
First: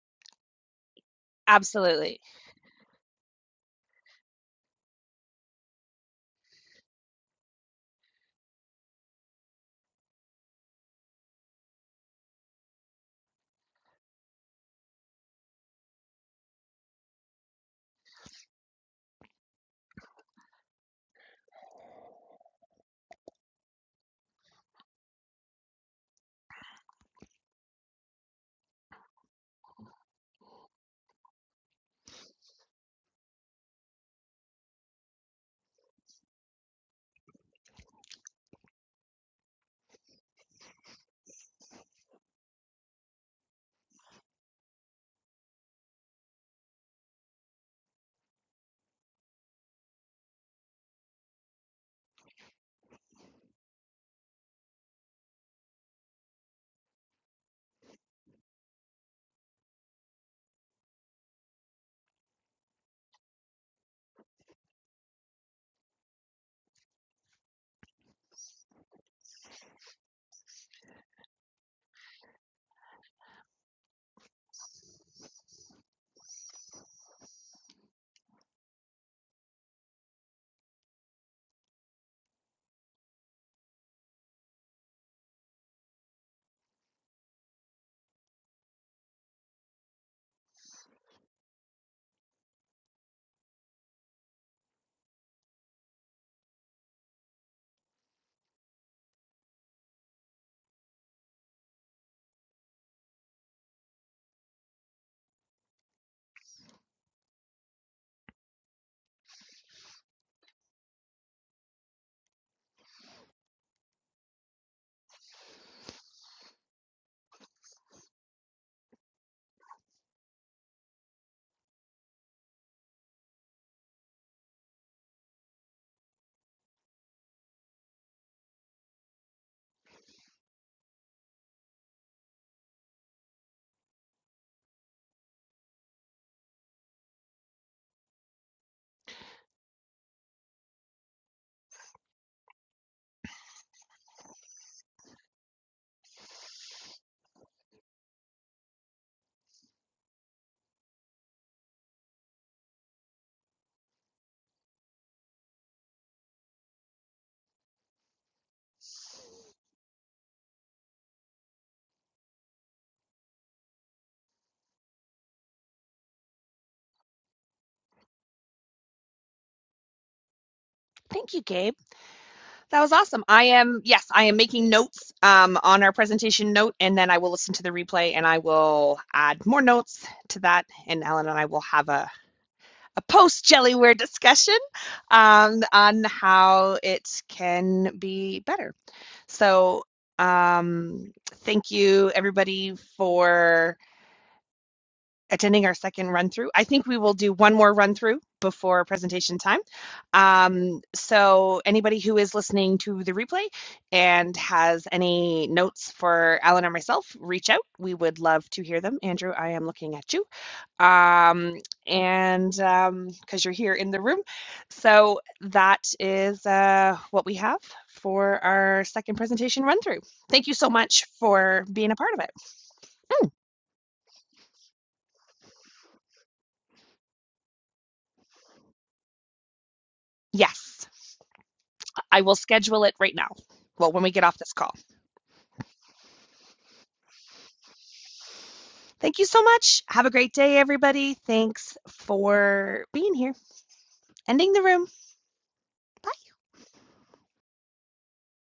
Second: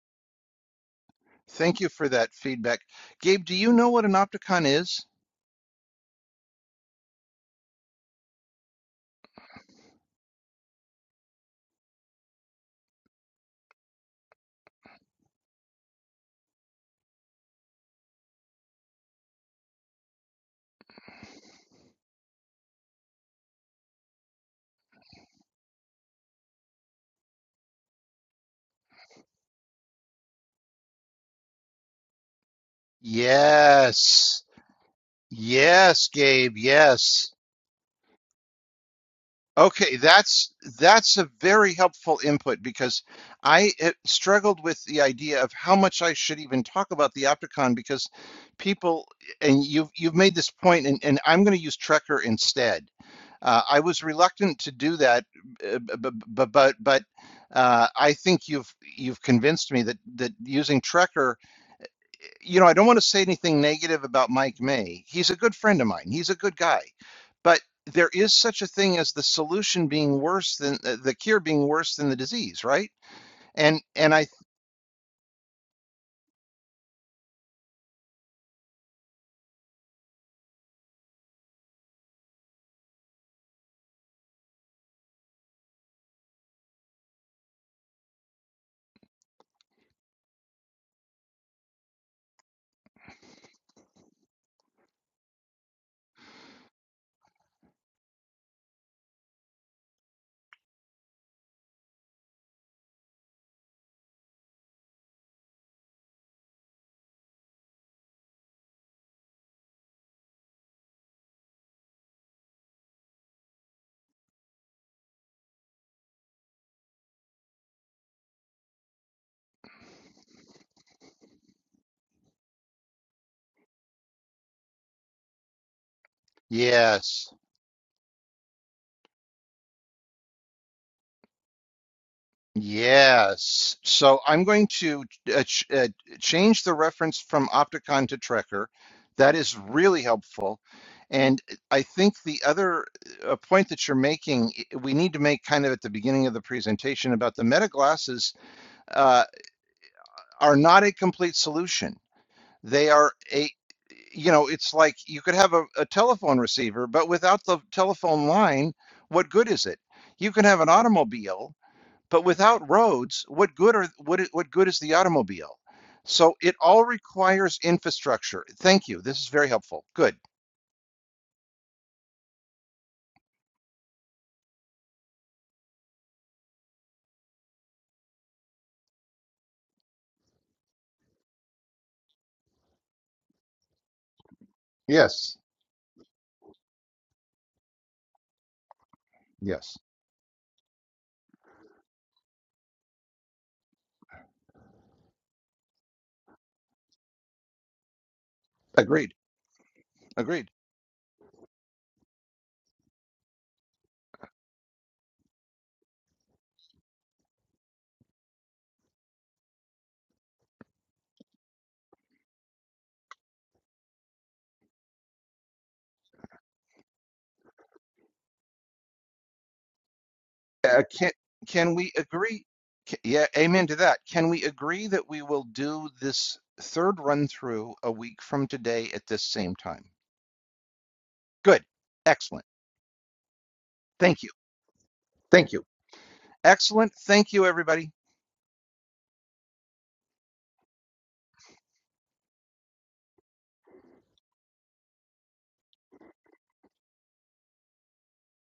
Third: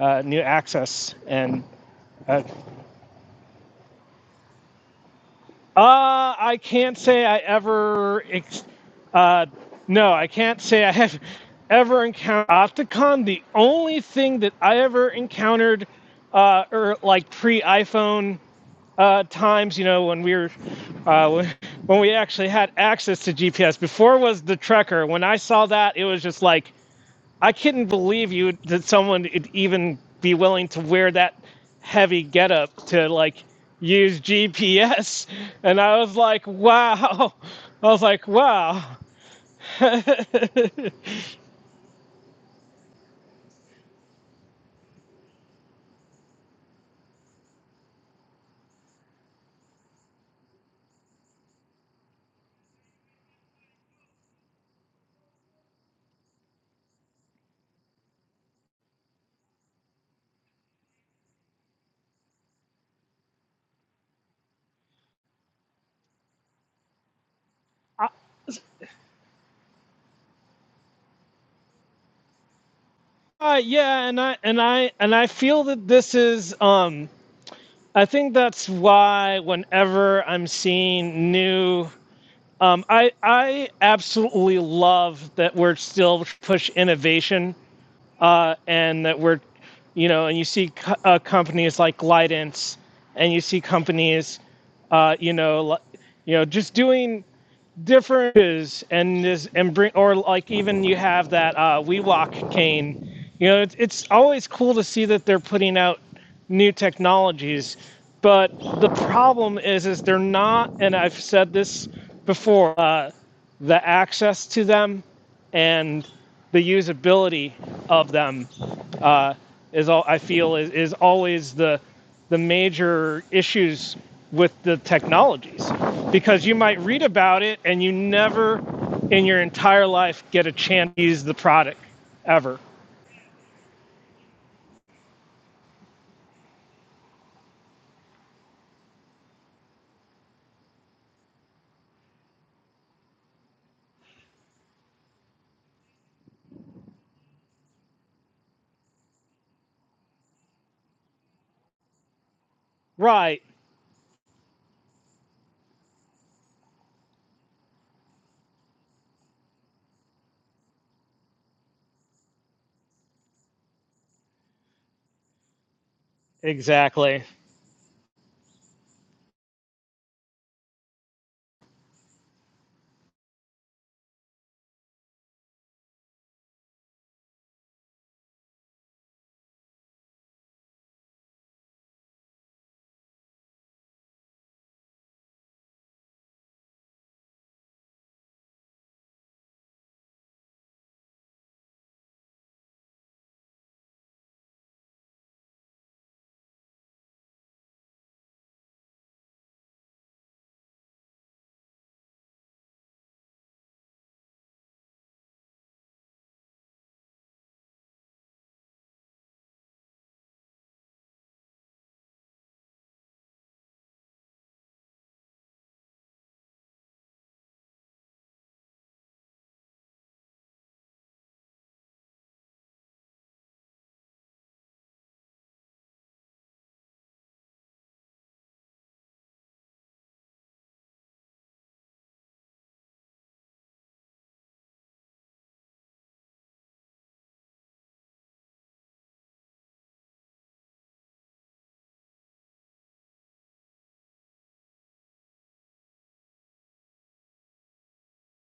Speaker 3: uh, new access and
Speaker 2: Thank you for
Speaker 1: Absolutely.
Speaker 2: that
Speaker 3: uh,
Speaker 2: feedback, Gabe. Do you know what an opticon is?
Speaker 3: uh, I can't say I ever ex- uh, no I can't say I have ever encountered Opticon. The only thing that I ever encountered uh, or like pre iPhone uh, times, you know, when we were uh, when we actually had access to GPS before was the Trekker. When I saw that, it was just like I couldn't believe you that someone would even be willing to wear that heavy getup to like use
Speaker 2: Yes,
Speaker 3: GPS. And I
Speaker 2: yes,
Speaker 3: was like,
Speaker 2: Gabe. Yes.
Speaker 3: wow. I was like, wow.
Speaker 2: Okay,
Speaker 3: uh,
Speaker 2: that's that's a very helpful input because I eh, struggled with the idea of how much I should even talk about the Opticon because people and you've you've made this point and, and I'm going to use Trekker instead. Uh, I was reluctant to do that, but but but uh, I think you've you've convinced me that that using Trekker you know, I don't want to say anything negative about Mike May. He's a good friend of mine. He's a good guy. But there is such a thing as the solution being worse than uh, the cure being worse than the disease, right? And
Speaker 3: yeah,
Speaker 2: and
Speaker 3: and
Speaker 2: I
Speaker 3: I and I and I feel that this is um I think that's why whenever I'm seeing new um I I absolutely love that we're still push innovation uh, and that we're, you know, and you see co- uh, companies like Glidance, and you see companies, uh, you know, you know, just doing differences and this and bring or like even you have that uh WeWalk cane. You know, it's it's always cool to see that they're putting out new technologies, but the problem is is they're not and I've said this before, uh the access to them and the usability of them uh, is all I feel is, is always the the major issues with the technologies because you might read
Speaker 2: yes.
Speaker 3: about it and you never in your entire life get a chance to use the product ever.
Speaker 2: Yes. So I'm going to uh, ch uh, change the reference from Opticon to Trekker. That is really helpful. And I think the other uh, point that you're making, i- we need to make kind of at the beginning of the presentation about the meta glasses Uh, are not a complete solution. They are
Speaker 3: Right.
Speaker 2: a, you know, it's like you could have a, a telephone receiver, but without the telephone line, what good is it? You can have an automobile, but without roads, what good are what what good is the automobile? So it all
Speaker 3: Exactly.
Speaker 2: requires infrastructure. Thank you. This is very helpful. Good.
Speaker 1: Thank you, Gabe. That was awesome. I am, yes, I am making notes um, on our presentation note, and then I will listen to the replay and I will add more notes to that. And Alan and I will have a a post jellyware discussion
Speaker 2: Yes.
Speaker 1: um, on how it can be better.
Speaker 2: Yes.
Speaker 1: So, um, thank you everybody for attending our second run through. I think we will do one more run through before
Speaker 2: Agreed.
Speaker 1: presentation time.
Speaker 2: Agreed.
Speaker 1: Um, so, anybody who is listening to the replay and has any notes for Alan or myself, reach out. We would love to hear them. Andrew, I am looking at you um, and um, because you're here in the room. So that is uh, what we have for our second presentation run through. Thank you so
Speaker 2: Uh,
Speaker 1: much
Speaker 2: can
Speaker 1: for
Speaker 2: can
Speaker 1: being
Speaker 2: we
Speaker 1: a part of it.
Speaker 2: agree? ca- Yeah, amen to that. Can we agree that we will do this third run through a week from today at this same time?
Speaker 1: Yes,
Speaker 2: Good.
Speaker 1: I will
Speaker 2: Excellent.
Speaker 1: schedule it right now. Well, when we
Speaker 2: Thank
Speaker 1: get
Speaker 2: you.
Speaker 1: off this call.
Speaker 2: Thank you. Excellent. Thank you, everybody.
Speaker 1: Thank you so much. Have a great day, everybody. Thanks for being here. Ending the room. Bye.